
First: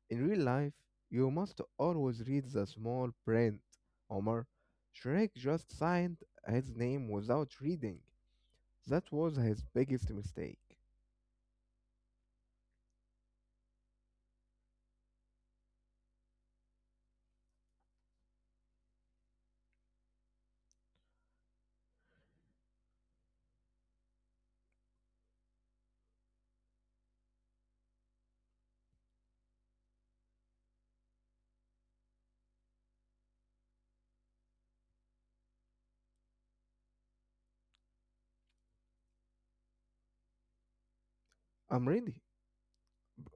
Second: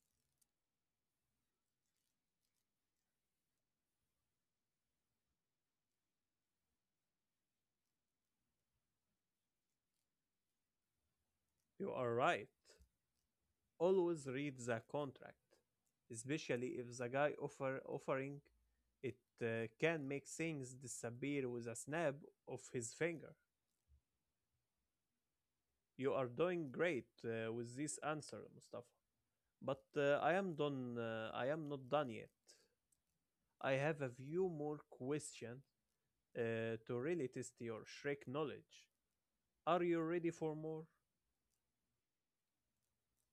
In real life, you must always read the small print. Omar, Shrek just signed his name without reading. That was his biggest mistake. You are right. Always read the contract, especially if the guy offer offering it uh, can make things disappear with a snap of his finger. You are doing great uh, with this answer, Mustafa. But uh, I am done. Uh, I am not done yet. I have a few more questions uh, to really test your Shrek knowledge. Are you ready for more? I'm ready.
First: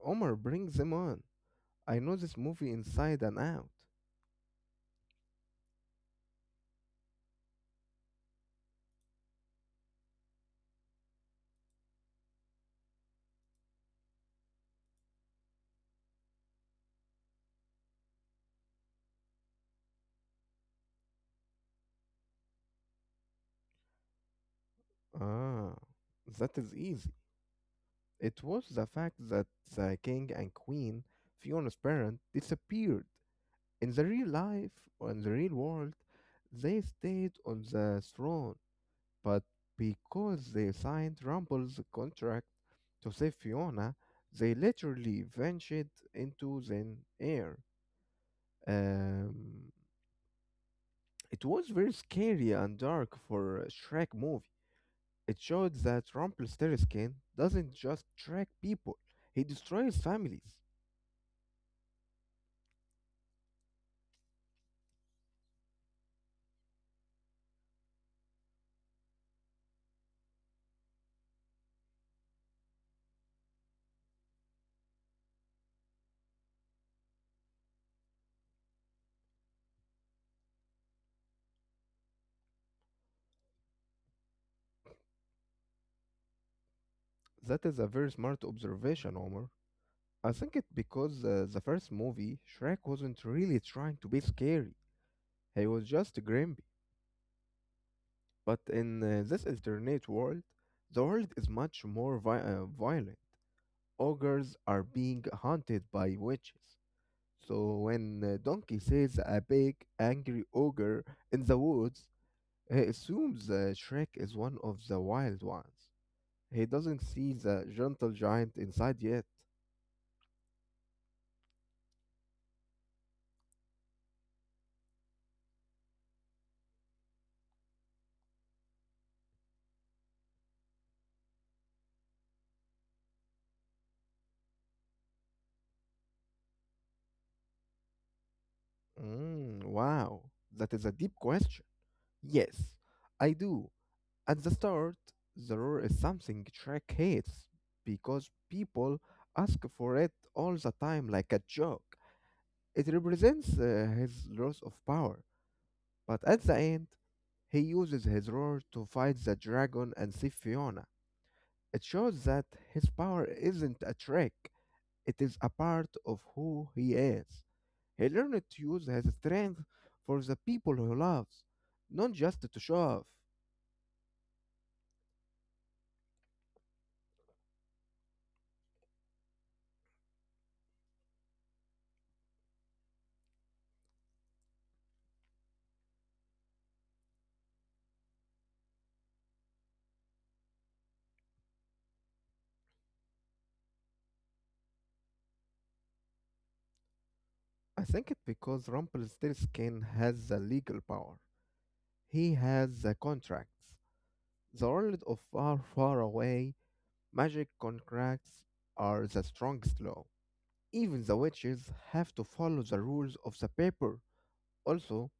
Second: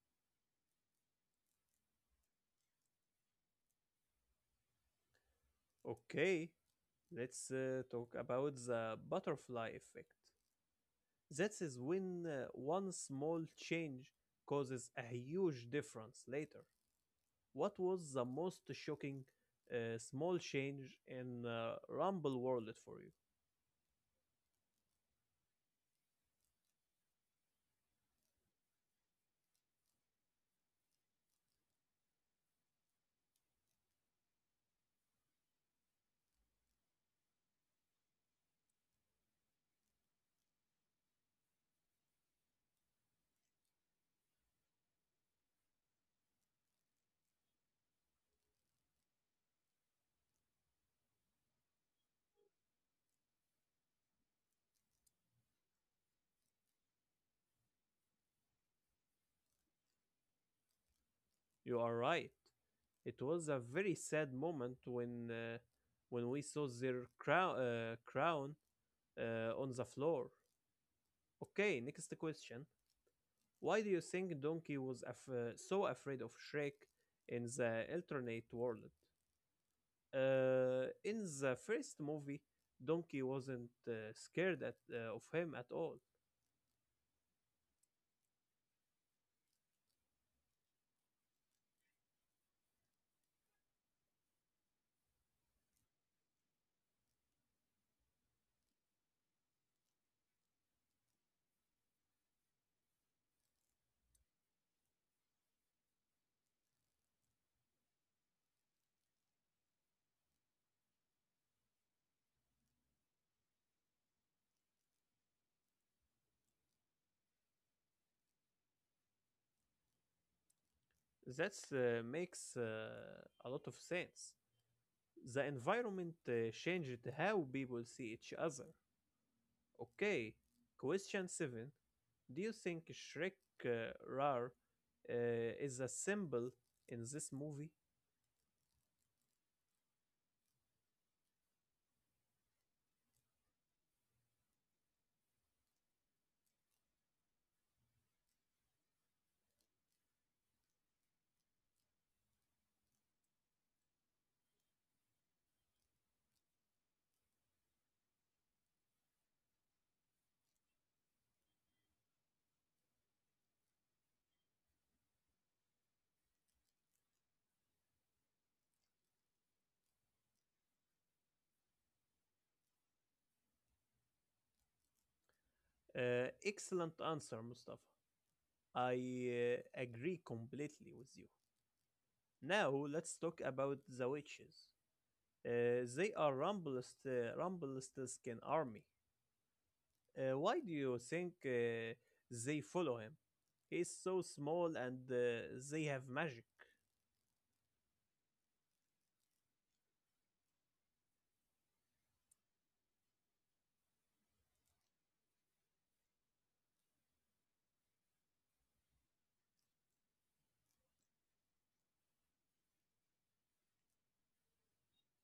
Omar, bring them on. I know this movie inside and out. Okay, let's uh, talk about the butterfly effect. That is when uh, one small change causes a huge difference later. What was the most shocking uh, small change in uh, Rumble World for you? Ah, that is easy. It was the fact that the king and queen, Fiona's parent, disappeared. In the real life or in the real world, they stayed on the throne, but because they signed Rumble's contract to save Fiona, they literally ventured into thin air. Um, it was very scary and dark for a Shrek movie. It showed that Rumpelstiltskin doesn't just track people, he destroys families. You are right. It was a very sad moment when uh, when we saw their crown, uh, crown uh, on the floor. Okay, next question. Why do you think Donkey was af- uh, so afraid of Shrek in the alternate world? Uh, in the first movie, Donkey wasn't uh, scared at, uh, of him at all. That is a very smart observation, Omar. I think it because uh, the first movie, Shrek wasn't really trying to be scary. He was just grumpy. But in uh, this alternate world, the world is much more vi- uh, violent. Ogres are being hunted by witches. So when uh, Donkey sees a big, angry ogre in the woods, he assumes uh, Shrek is one of the wild ones. He doesn't see the gentle giant inside yet. That uh, makes uh, a lot of sense. The environment uh, changed how people see each other. Okay, question seven. Do you think Shrek uh, Rar uh, is a symbol in this movie? Mm, wow, that is a deep question. Yes, I do. At the start, the roar is something Shrek hates because people ask for it all the time like a joke. It represents uh, his loss of power, but at the end, he uses his roar to fight the dragon and see Fiona. It shows that his power isn't a trick, it is a part of who he is. He learned to use his strength for the people he loves, not just to show off. Uh, excellent answer, Mustafa. I uh, agree completely with you. Now let's talk about the witches. Uh, they are Rumble's uh, Rumpelstiltskin army. Uh, why do you think uh, they follow him? He's so small and uh, they have magic. I think it's because Rumpelstiltskin has the legal power. He has the contracts. The world of far, far away, magic contracts are the strongest law. Even the witches have to follow the rules of the paper. Also,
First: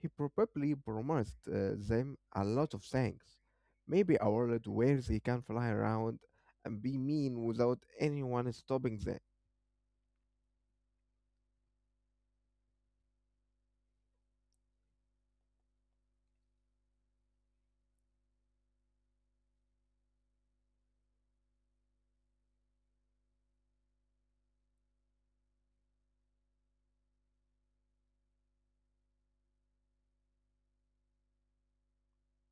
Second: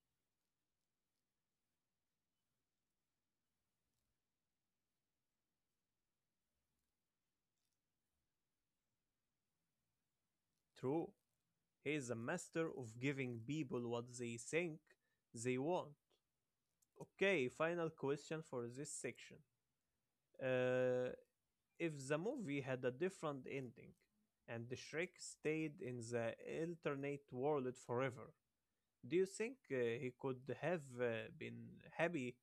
he probably promised uh, them a lot of things. Maybe a world where they can fly around and be mean without anyone stopping them. True, he is a master of giving people what they think they want. Okay, final question for this section. Uh, if the movie had a different ending and Shrek stayed in the alternate world forever, do you think uh, he could have uh, been happy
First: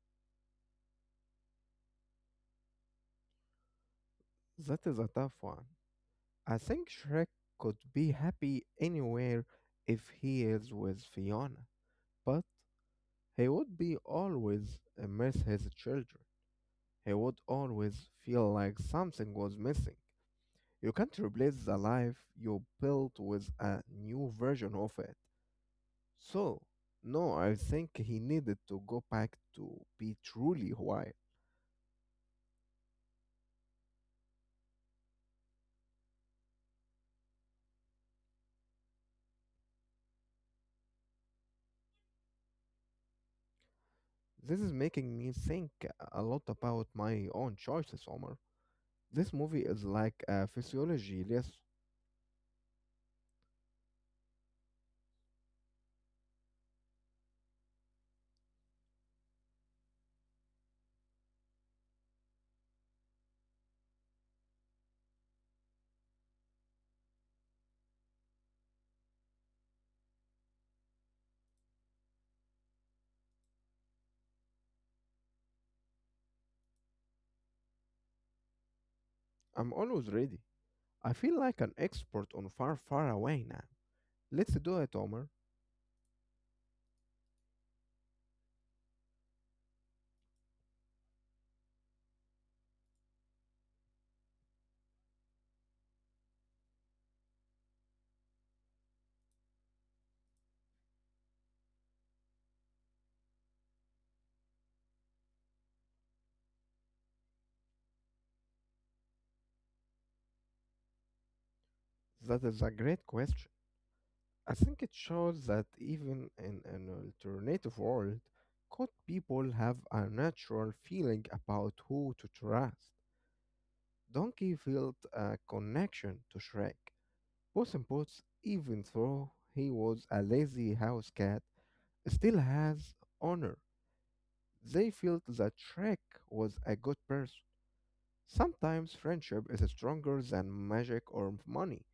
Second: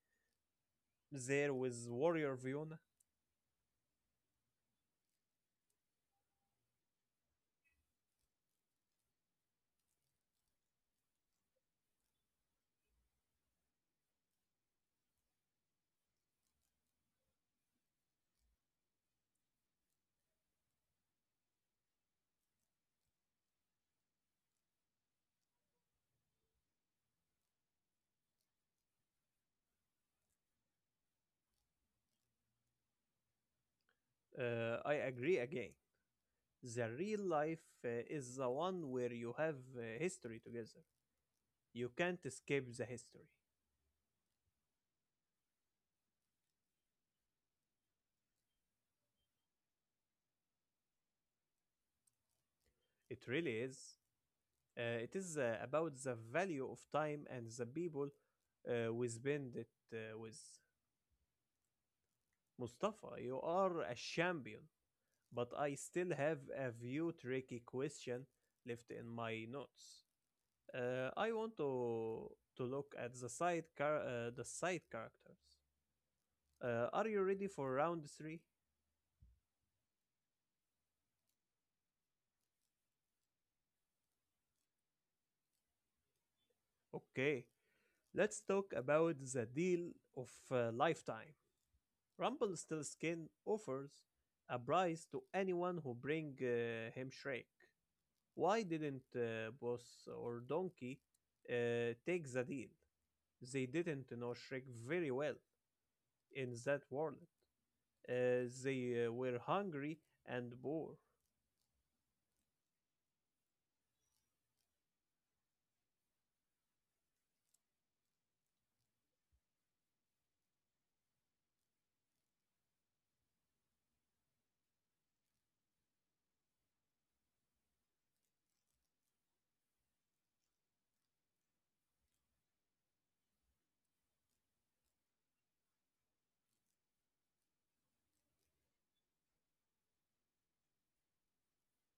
there with Warrior Fiona? That is a tough one. I think Shrek could be happy anywhere if he is with Fiona, but he would be always uh, miss his children. He would always feel like something was missing. You can't replace the life you built with a new version of it. So, no, I think he needed to go back to be truly Hawaii. Uh, I agree again. The real life uh, is the one where you have uh, history together. You can't escape the history. This is making me think a lot about my own choices, Omar. This movie is like a physiology lesson. It really is. Uh, it is uh, about the value of time and the people uh, we spend it uh, with. Mustafa, you are a champion, but I still have a few tricky question left in my notes. Uh, I want to to look at the side char- uh, the side characters. Uh, are you ready for round three? I'm always ready. I feel like an expert on far, far away now. Let's do it, Omar. Okay, let's talk about the deal of a lifetime. Rumpelstiltskin offers a prize to anyone who bring uh, him Shrek. Why didn't uh, Boss or Donkey uh, take the deal? They didn't know Shrek very well in that world. Uh, they uh, were hungry and poor. That is a great question. I think it shows that even in an alternative world, could people have a natural feeling about who to trust? Donkey felt a connection to Shrek. Puss in Boots, even though he was a lazy house cat, still has honor. They felt that Shrek was a good person. Sometimes friendship is stronger than magic or money,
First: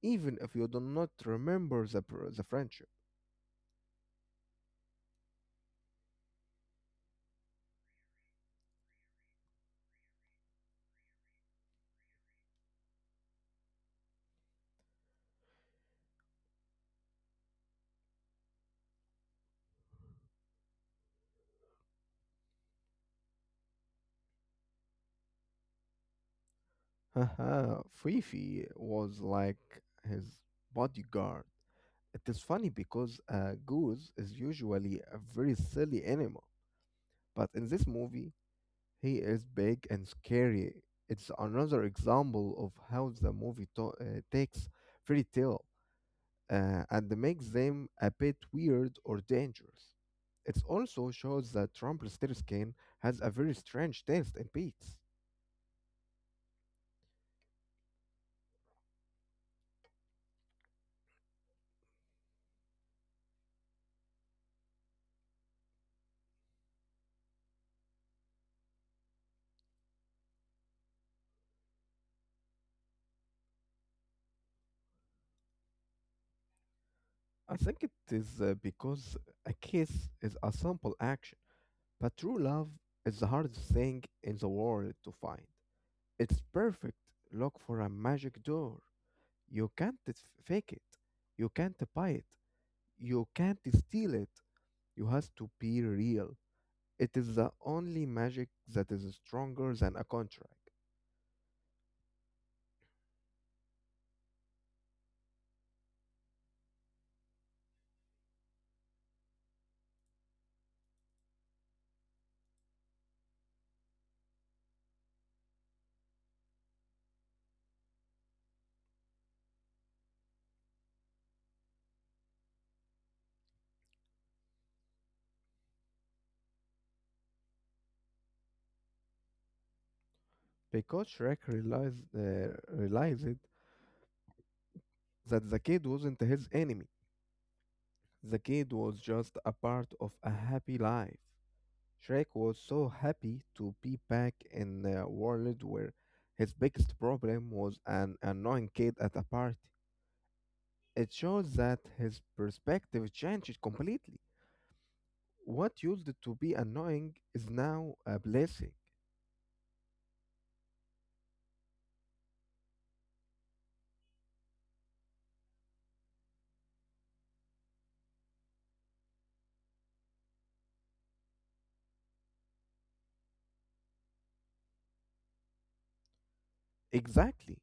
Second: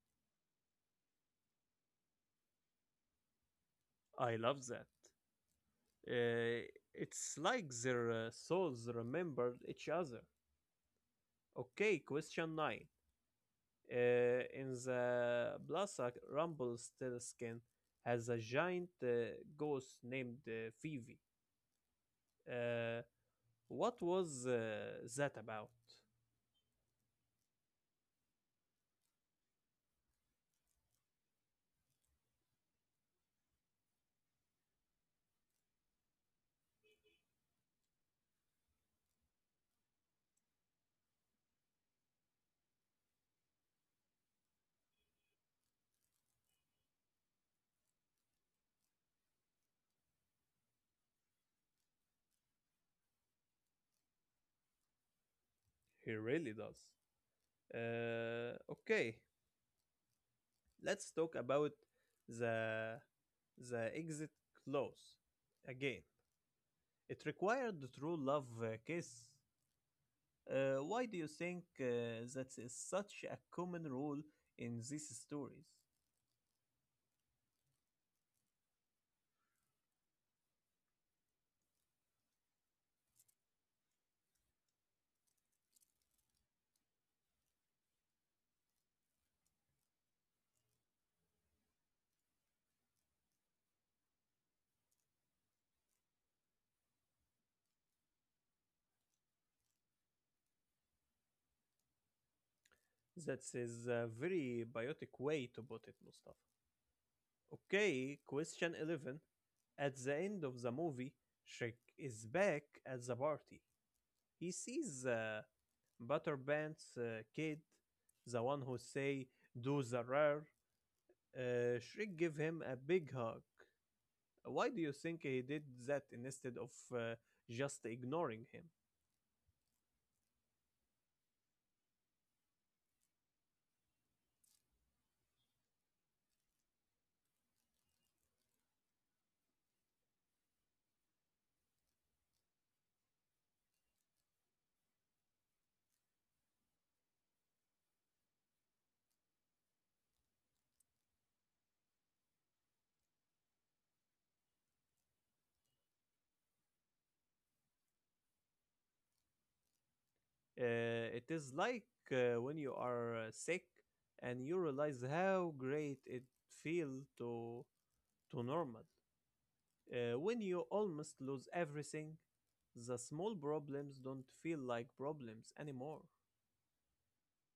even if you do not remember the, pr- the friendship. I love that. Uh, it's like their uh, souls remembered each other. Okay, question nine. Uh, in the plaza, Rumpelstiltskin has a giant uh, ghost named uh, Phoebe. Uh, what was uh, that about? Haha, Fifi was like his bodyguard. It is funny because a goose is usually a very silly animal, but in this movie, he is big and scary. It's another example of how the movie to- uh, takes fairy tale uh, and makes them a bit weird or dangerous. It also shows that Rumpelstiltskin skin has a very strange taste in beats. He really does. Uh, okay, let's talk about the the exit clause again. It required the true love uh, kiss. Uh, why do you think uh, that is such a common rule in these stories? I think it is uh, because a kiss is a simple action, but true love is the hardest thing in the world to find. It's perfect. Look for a magic door. You can't fake it. You can't buy it. You can't steal it. You have to be real. It is the only magic that is stronger than a contract. That is a very biotic way to put it, Mustafa. Okay, question eleven. At the end of the movie, Shrek is back at the party. He sees uh, Butterband's uh, kid, the one who say, do the rare. Uh, Shrek give him a big hug. Why do you think he did that instead of uh, just ignoring him? Because Shrek realized, uh, realized that the kid wasn't his enemy. The kid was just a part of a happy life. Shrek was so happy to be back in a world where his biggest problem was an annoying kid at a party. It shows that his perspective changed completely. What used to be annoying is now a blessing. Uh, it is like uh, when you are uh, sick and you realize how great it feels to to normal. Uh, when you almost lose everything, the small problems don't feel like problems anymore. Exactly.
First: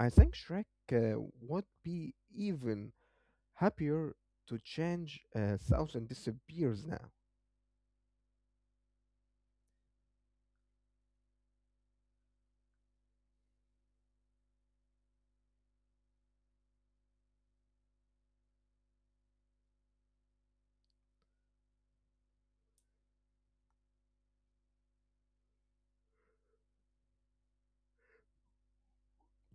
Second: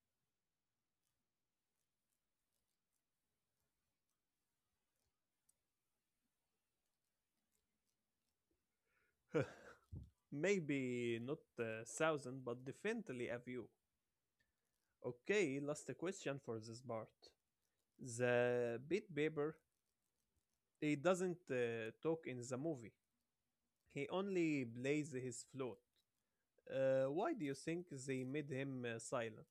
I think Shrek uh, would be even happier to change uh, Thousand disappears now. Maybe not a thousand, but definitely a few. Okay, last question for this part. The beat Bieber, he doesn't uh, talk in the movie. He only plays his flute. Uh, why do you think they made him uh, silent?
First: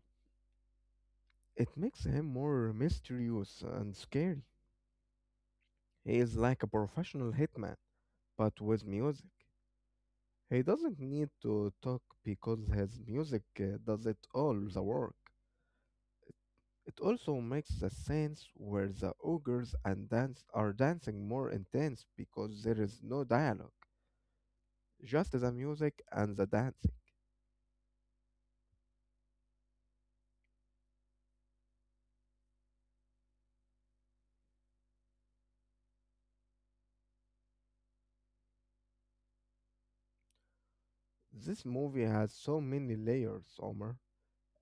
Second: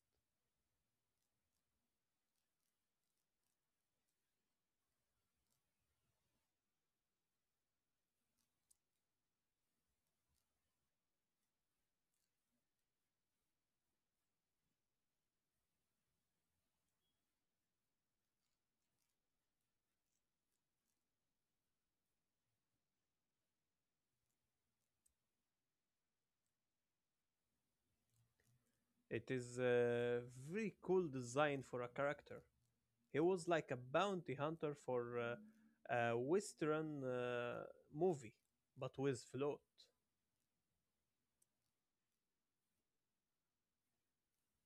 It makes him more mysterious and scary. He is like a professional hitman, but with music. He doesn't need to talk because his music uh, does it all the work. It also makes the scenes where the ogres and dance are dancing more intense because there is no dialogue, just the music and the dancing. It is a very cool design for a character. He was like a bounty hunter for uh, a Western uh, movie, but with float. This movie has so many layers, Omar.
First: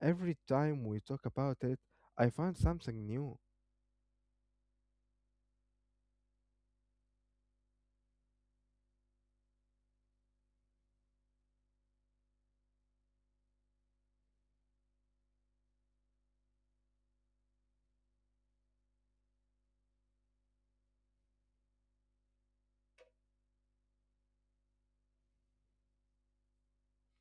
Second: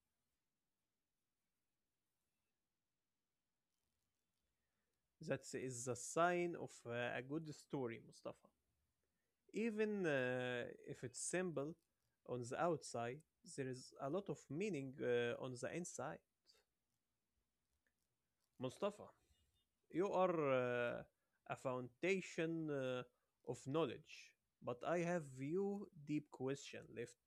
Every time we talk about it, I find something new. That is a sign of uh, a good story, Mustafa. Even uh, if it's simple on the outside, there is a lot of meaning uh, on the inside. Mustafa, you are uh, a foundation uh, of knowledge, but I have few deep question left.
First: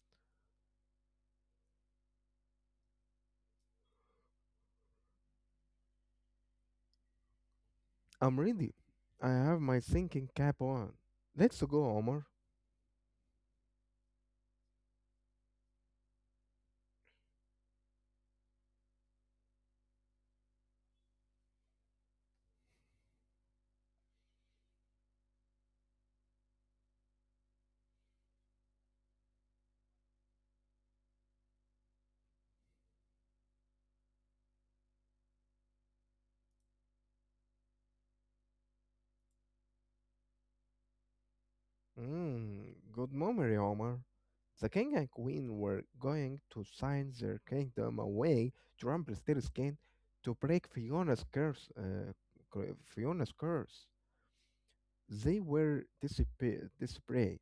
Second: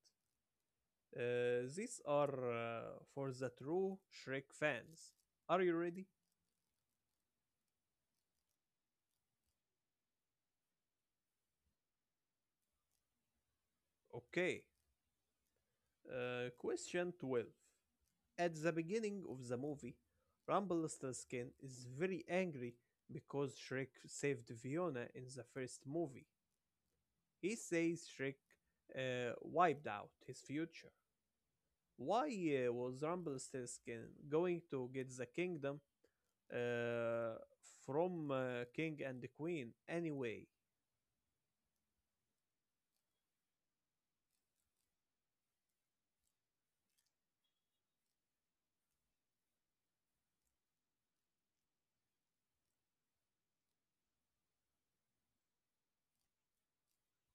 Uh, these are uh, for the true Shrek fans. Are you ready? I'm ready. I have my thinking cap on. Let's go, Omar. Okay. Uh, question twelve. At the beginning of the movie, Rumpelstiltskin is very angry because Shrek saved Fiona in the first movie. He says Shrek uh, wiped out his future. Why uh, was Rumpelstiltskin going to get the kingdom uh, from uh, king and the queen anyway? Mm, good memory, Omar. The king and queen were going to sign their kingdom away to Rumpelstiltskin to break Fiona's curse. Uh, cur- Fiona's curse. They were dispa- desperate,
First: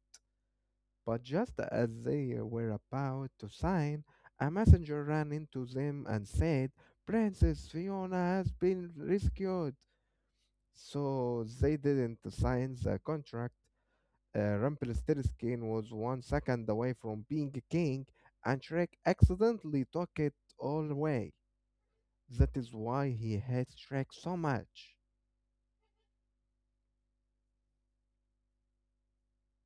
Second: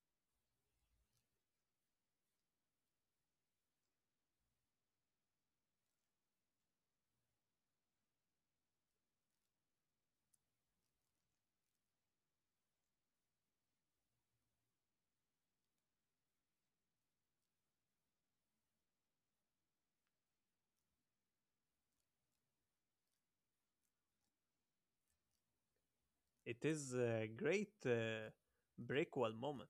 but just as they were about to sign, a messenger ran into them and said, "Princess Fiona has been rescued." So they didn't sign the contract. Uh, Rumpelstiltskin was one second away from being king, and Shrek accidentally took it all away. That is why he hates Shrek so much. It is a great uh, prequel moment.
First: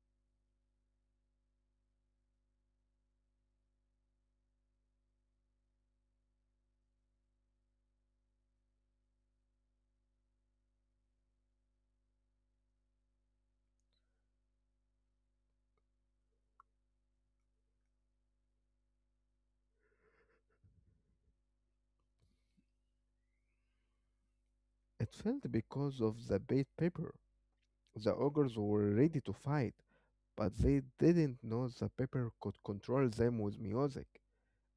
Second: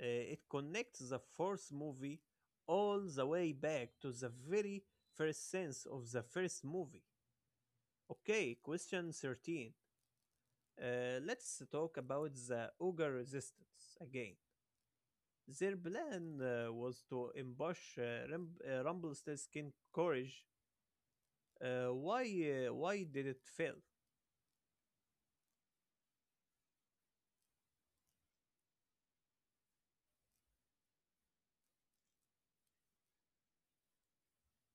Uh, it connects the first movie all the way back to the very first sense of the first movie. Okay, question thirteen. Uh, let's talk about the Uga resistance again. Their plan uh, was to ambush uh, Ram- uh, Rumpelstiltskin's King courage. Uh, why, uh, why did it fail? It failed because of the bait paper. The ogres were ready to fight, but they didn't know the paper could control them with music.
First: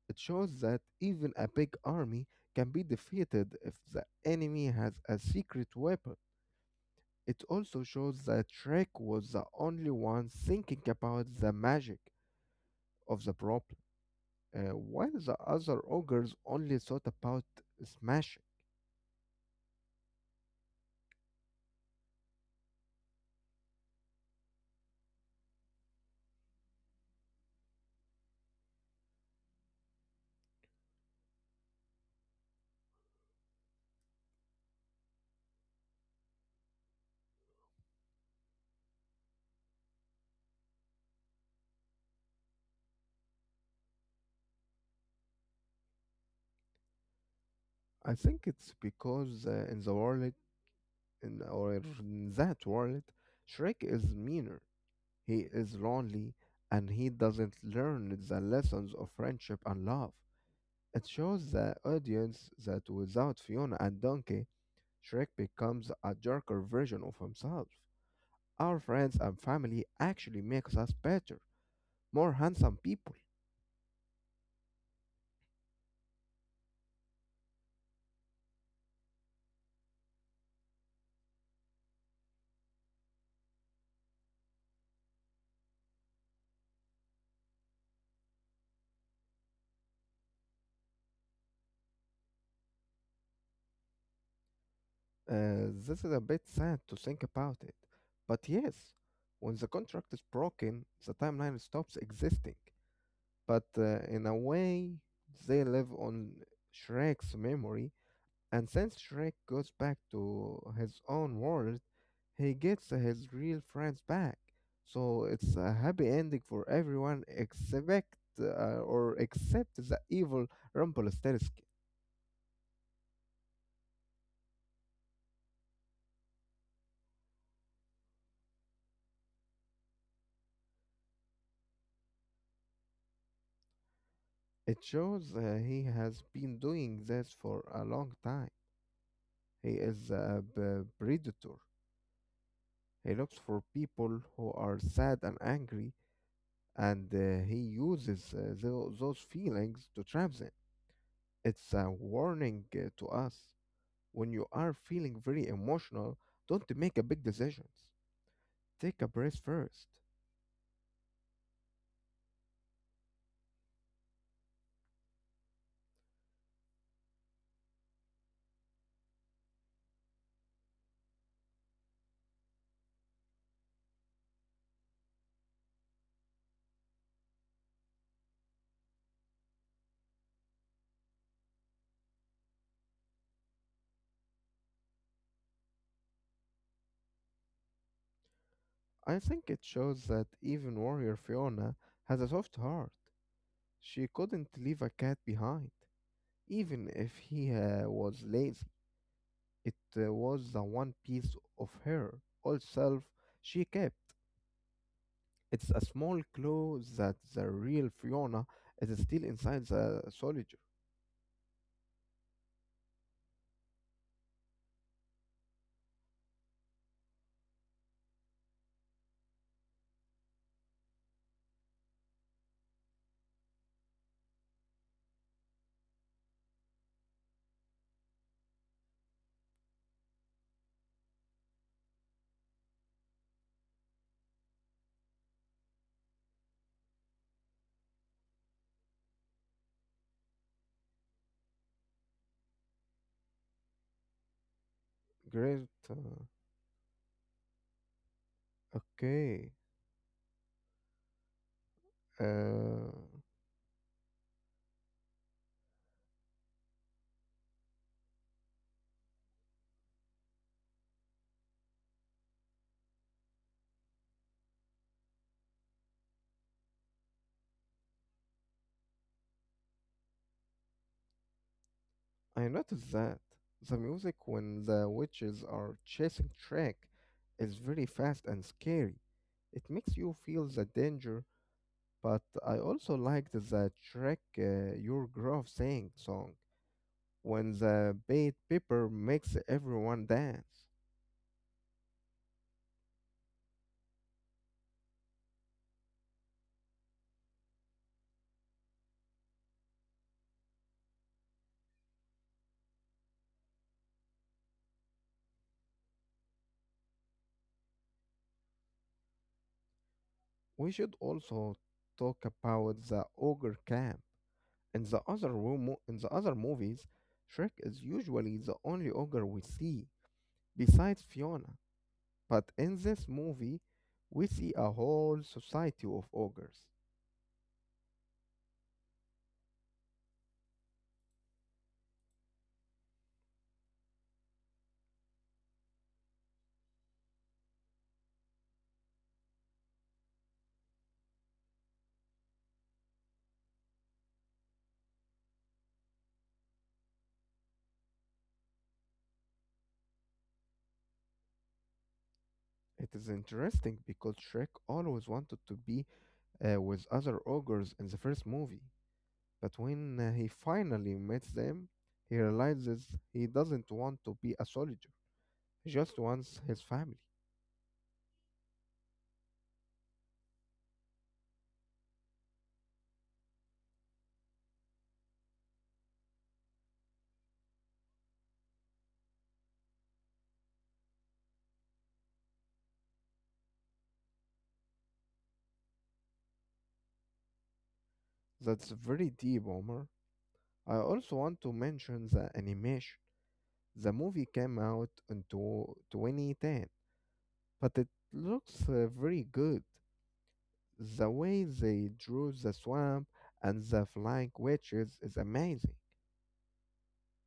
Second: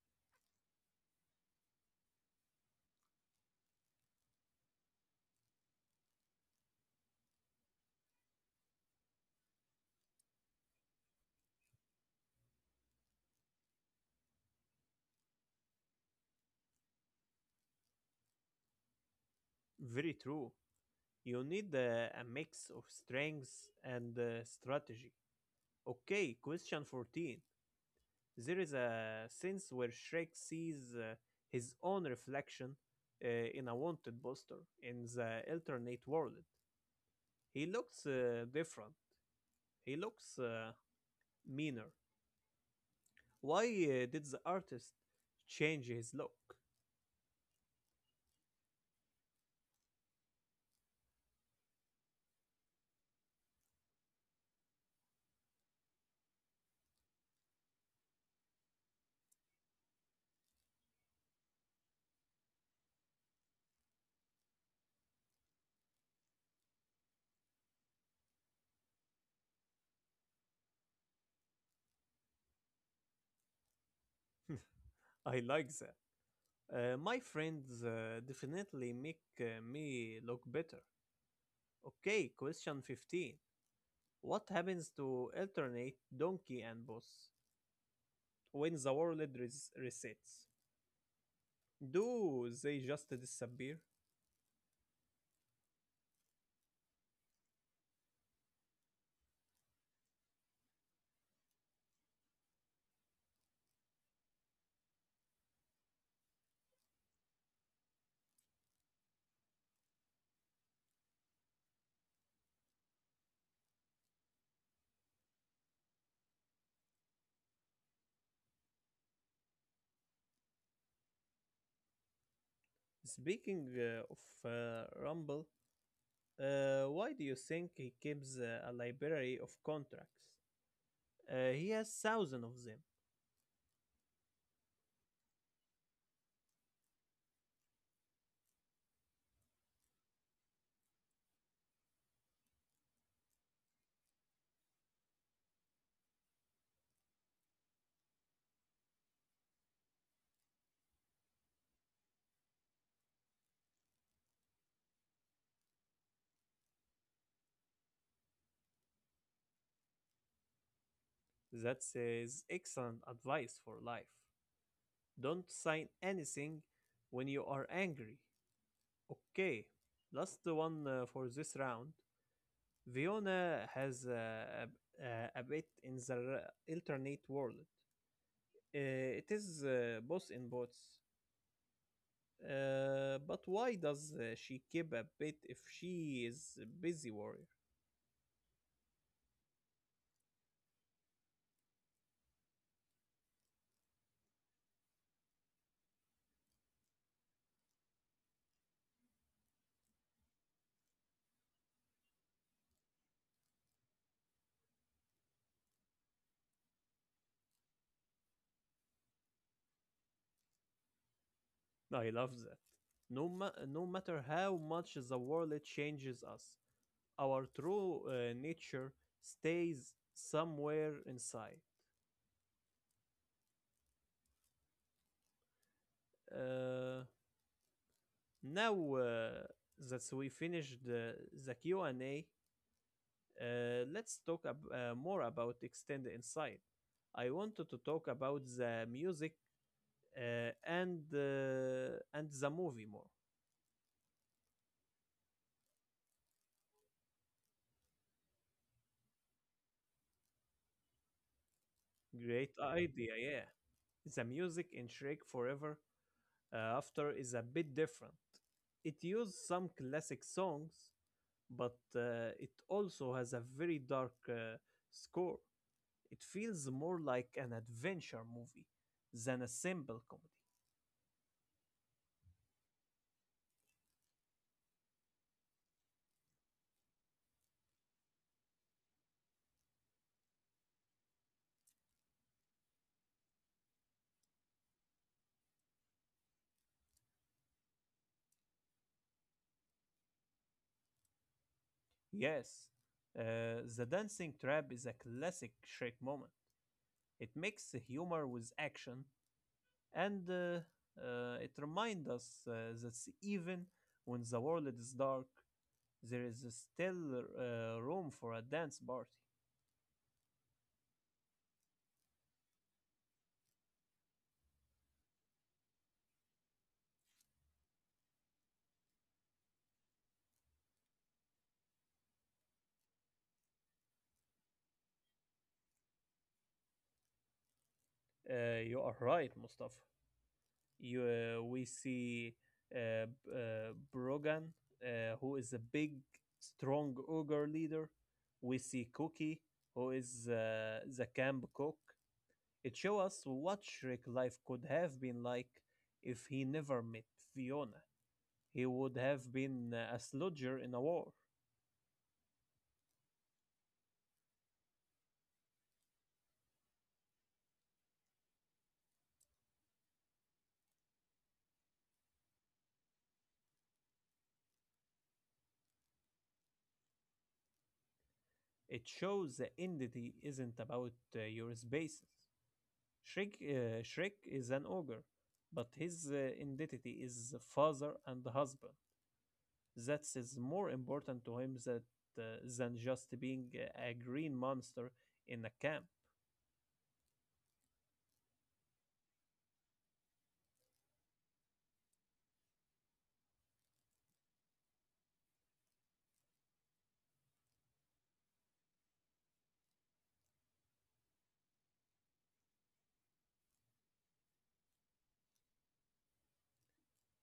It shows that even a big army can be defeated if the enemy has a secret weapon. It also shows that Shrek was the only one thinking about the magic of the problem, uh, while the other ogres only thought about smashing. Very true. You need uh, a mix of strength and uh, strategy. Okay, question fourteen. There is a sense where Shrek sees uh, his own reflection uh, in a wanted poster in the alternate world. He looks uh, different. He looks uh, meaner. Why uh, did the artist change his look? I think it's because uh, in the world, in or in that world, Shrek is meaner. He is lonely, and he doesn't learn the lessons of friendship and love. It shows the audience that without Fiona and Donkey, Shrek becomes a darker version of himself. Our friends and family actually makes us better, more handsome people. I like that. Uh, my friends uh, definitely make uh, me look better. Okay, question fifteen. What happens to alternate donkey and boss when the world res- resets? Do they just disappear? Uh, this is a bit sad to think about it. But yes, when the contract is broken, the timeline stops existing. But uh, in a way, they live on Shrek's memory. And since Shrek goes back to his own world, he gets his real friends back. So it's a happy ending for everyone except uh, or except the evil Rumpelstiltskin. Speaking uh, of uh, Rumble, uh, why do you think he keeps uh, a library of contracts? Uh, he has thousands of them. It shows uh, he has been doing this for a long time. He is a b- predator. He looks for people who are sad and angry, and uh, he uses uh, tho- those feelings to trap them. It's a warning uh, to us. When you are feeling very emotional, don't make a big decisions. Take a breath first. That says excellent advice for life. Don't sign anything when you are angry. Okay, last one uh, for this round. Viona has uh, a, a, a bit in the r- alternate world. Uh, it is uh, both in bots. Uh, but why does uh, she keep a bit if she is a busy warrior? I think it shows that even warrior Fiona has a soft heart. She couldn't leave a cat behind, even if he uh, was lazy. It uh, was the one piece of her old self she kept. It's a small clue that the real Fiona is still inside the soldier. I love that. No, ma- no matter how much the world changes us, our true uh, nature stays somewhere inside. Uh, now uh, that we finished the, the Q and A, uh, let's talk ab- uh, more about Extend Inside. I wanted to talk about the music uh, and uh, and the movie more. Great. uh, Okay. Great Uh, idea, yeah. The music in Shrek Forever uh, After is a bit different. It used some classic songs but uh, it also has a very dark uh, score. It feels more like an adventure movie than a simple comedy. I noticed that the music when the witches are chasing Shrek is very fast and scary. It makes you feel the danger, but I also liked the Shrek uh, Your Grove Saying song when the bait pepper makes everyone dance. Yes, uh, The Dancing Trap is a classic Shrek moment. It makes the humor with action, and uh, uh, it reminds us uh, that even when the world is dark, there is still uh, room for a dance party. We should also talk about the ogre camp. In the other room, in the other movies, Shrek is usually the only ogre we see besides Fiona. But in this movie, we see a whole society of ogres. Uh, you are right, Mustafa. You uh, We see uh, uh, Brogan, uh, who is a big, strong ogre leader. We see Cookie, who is uh, the camp cook. It shows us what Shrek life could have been like if he never met Fiona. He would have been uh, a slodger in a war. It is interesting because Shrek always wanted to be uh, with other ogres in the first movie, but when uh, he finally meets them, he realizes he doesn't want to be a soldier. He just wants his family. It shows that entity isn't about uh, your spaces. Shrek, uh, Shrek is an ogre, but his uh, identity is father and husband. That is more important to him that, uh, than just being a green monster in a camp. That's very deep, Omar. I also want to mention the animation. The movie came out in two twenty ten, but it looks uh, very good. The way they drew the swamp and the flying witches is amazing.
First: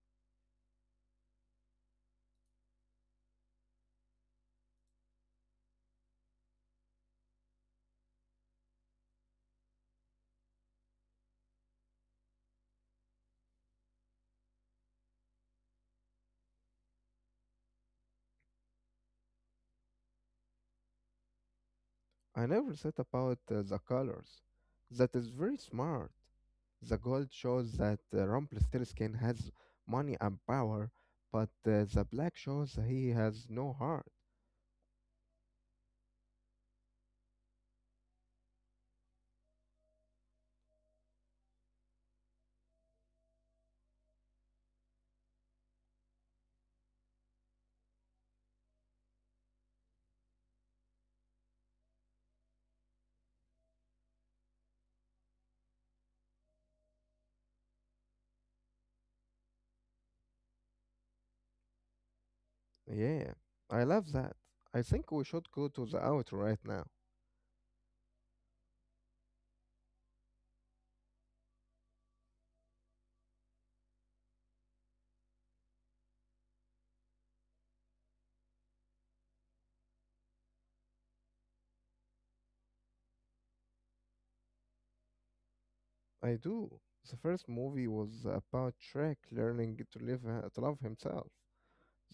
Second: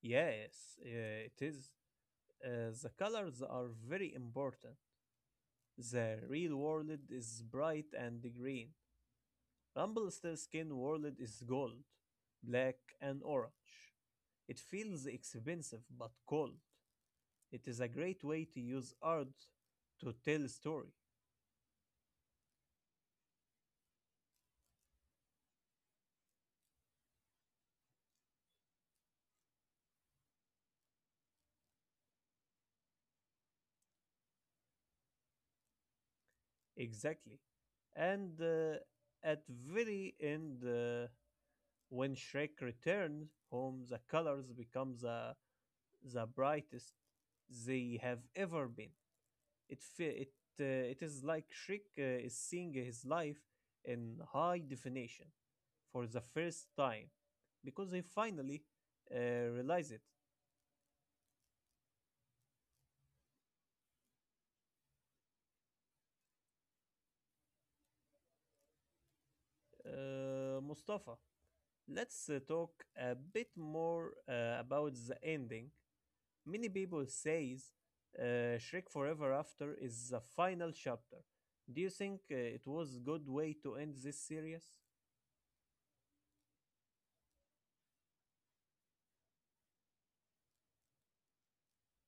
Yes, uh, it is. Uh, the colors are very important. The real world is bright and green. Rumpelstiltskin world is gold, black, and orange. It feels expensive but cold. It is a great way to use art to tell a story. I never thought about uh, the colors. That is very smart. The gold shows that uh, Rumpelstiltskin has money and power, but uh, the black shows he has no heart. Exactly. And uh, at very end, uh, when Shrek returns home, the colors become the, the brightest they have ever been. It fe- it uh, it is like Shrek uh, is seeing his life in high definition for the first time because he finally uh, realized it. Yeah, I love that. I think we should go to the outro right now. Uh, Mustafa, let's uh, talk a bit more uh, about the ending. Many people says uh, Shrek Forever After is the final chapter. Do you think uh, it was good way to end this series? I do. The first movie was about Shrek learning to live uh, to love himself.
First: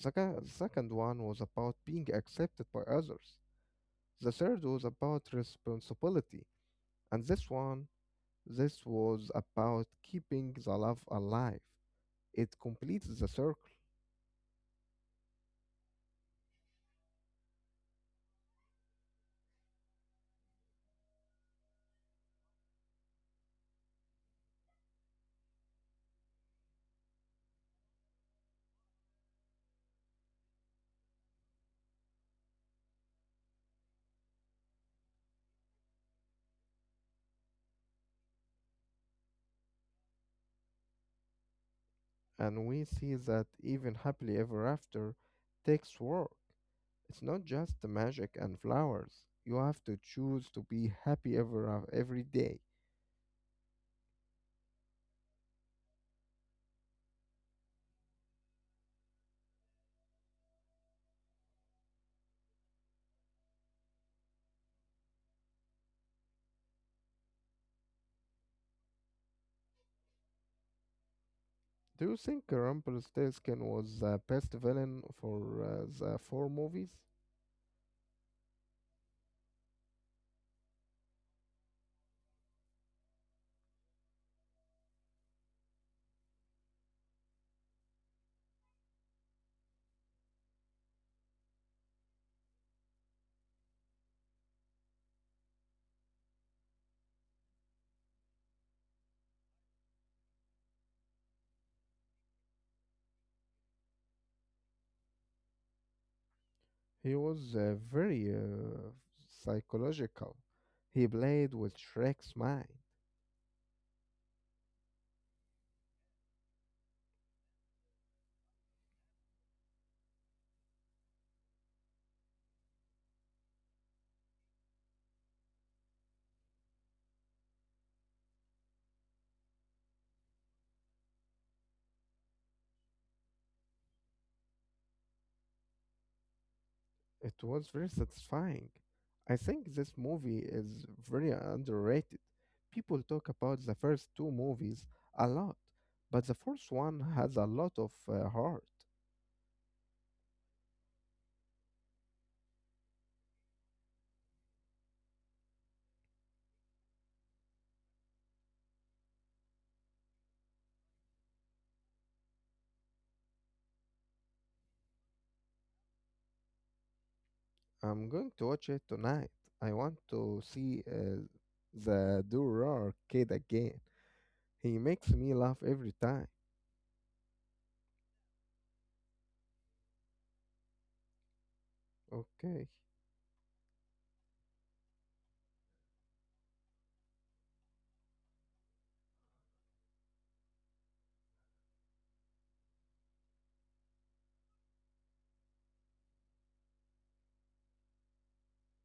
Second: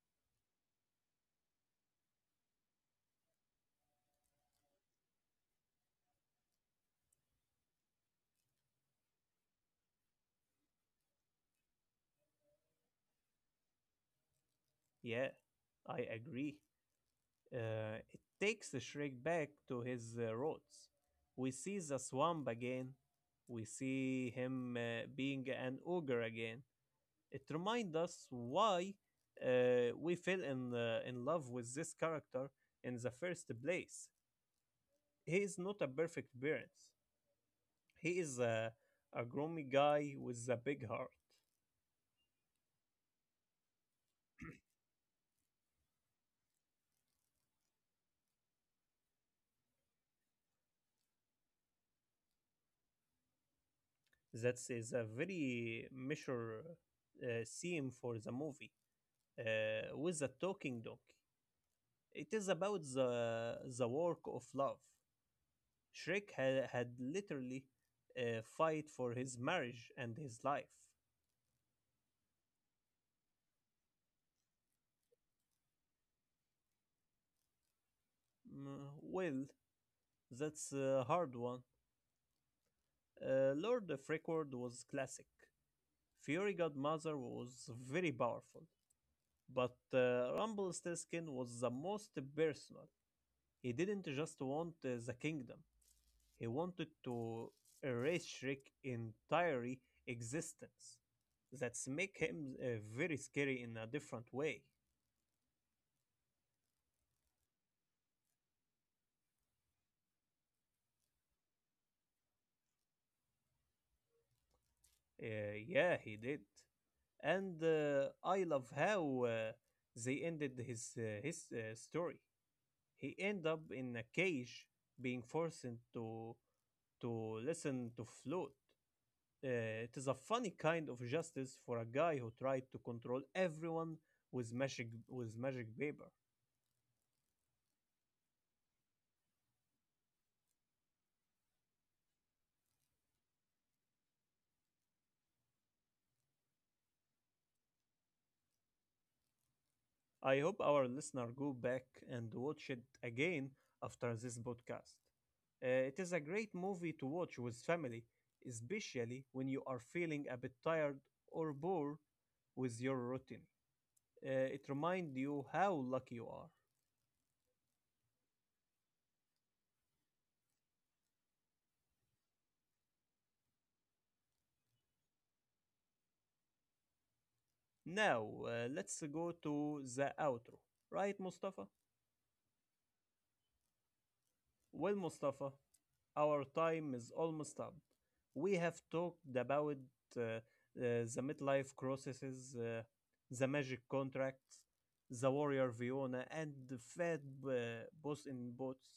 The ca- second one was about being accepted by others. The third was about responsibility. And this one, this was about keeping the love alive. It completes the circle, Yeah, I agree. Uh, it takes the Shrek back to his uh, roots. We see the swamp again. We see him uh, being an ogre again. It reminds us why uh, we fell in uh, in love with this character in the first place. He is not a perfect parent. He is a, a groomy guy with a big heart. and we see that even happily ever after takes work. It's not just the magic and flowers. You have to choose to be happy ever af- every day. That is a very mature uh, theme for the movie uh, with the talking donkey. It is about the the work of love. Shrek ha- had literally uh, fight for his marriage and his life. Do you think Rumpelstiltskin was the best villain for uh, the four movies? Mm, well, that's a hard one. Uh, Lord of Record was classic. Fury Godmother was very powerful. But uh, Rumpelstiltskin was the most personal. He didn't just want uh, the kingdom, he wanted to erase Shrek's entire existence. That's make him uh, very scary in a different way. He was uh, very uh, psychological. He played with Shrek's mind. Uh, yeah, he did. And uh, I love how uh, they ended his, uh, his uh, story. He end up in a cage, being forced to to listen to flute. Uh, it is a funny kind of justice for a guy who tried to control everyone with magic with magic paper. It was very satisfying. I think this movie is very underrated. People talk about the first two movies a lot, but the fourth one has a lot of uh, heart. I hope our listener go back and watch it again after this podcast. Uh, it is a great movie to watch with family, especially when you are feeling a bit tired or bored with your routine. Uh, it reminds you how lucky you are. I'm going to watch it tonight. I want to see uh, the Durar kid again. He makes me laugh every time. Now, uh, let's go to the outro. Right, Mustafa? Okay, Well, Mustafa, our time is almost up. We have talked about uh, uh, the midlife crises, uh, the magic contracts, the warrior Viona, and the fat uh, boss in boats.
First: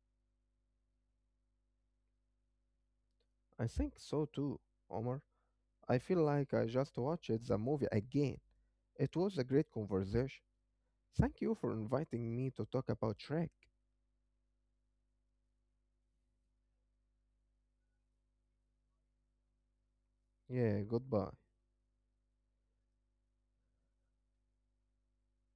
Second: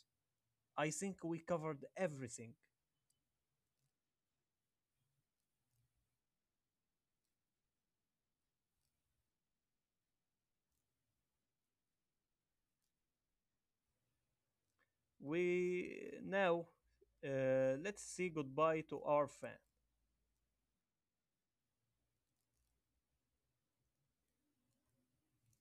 I think we covered everything. I think so too, Omar. I feel like I just watched the movie again. It was a great conversation. Thank you for inviting me to talk about Shrek. We now uh, let's say goodbye to our fans. Yeah, goodbye.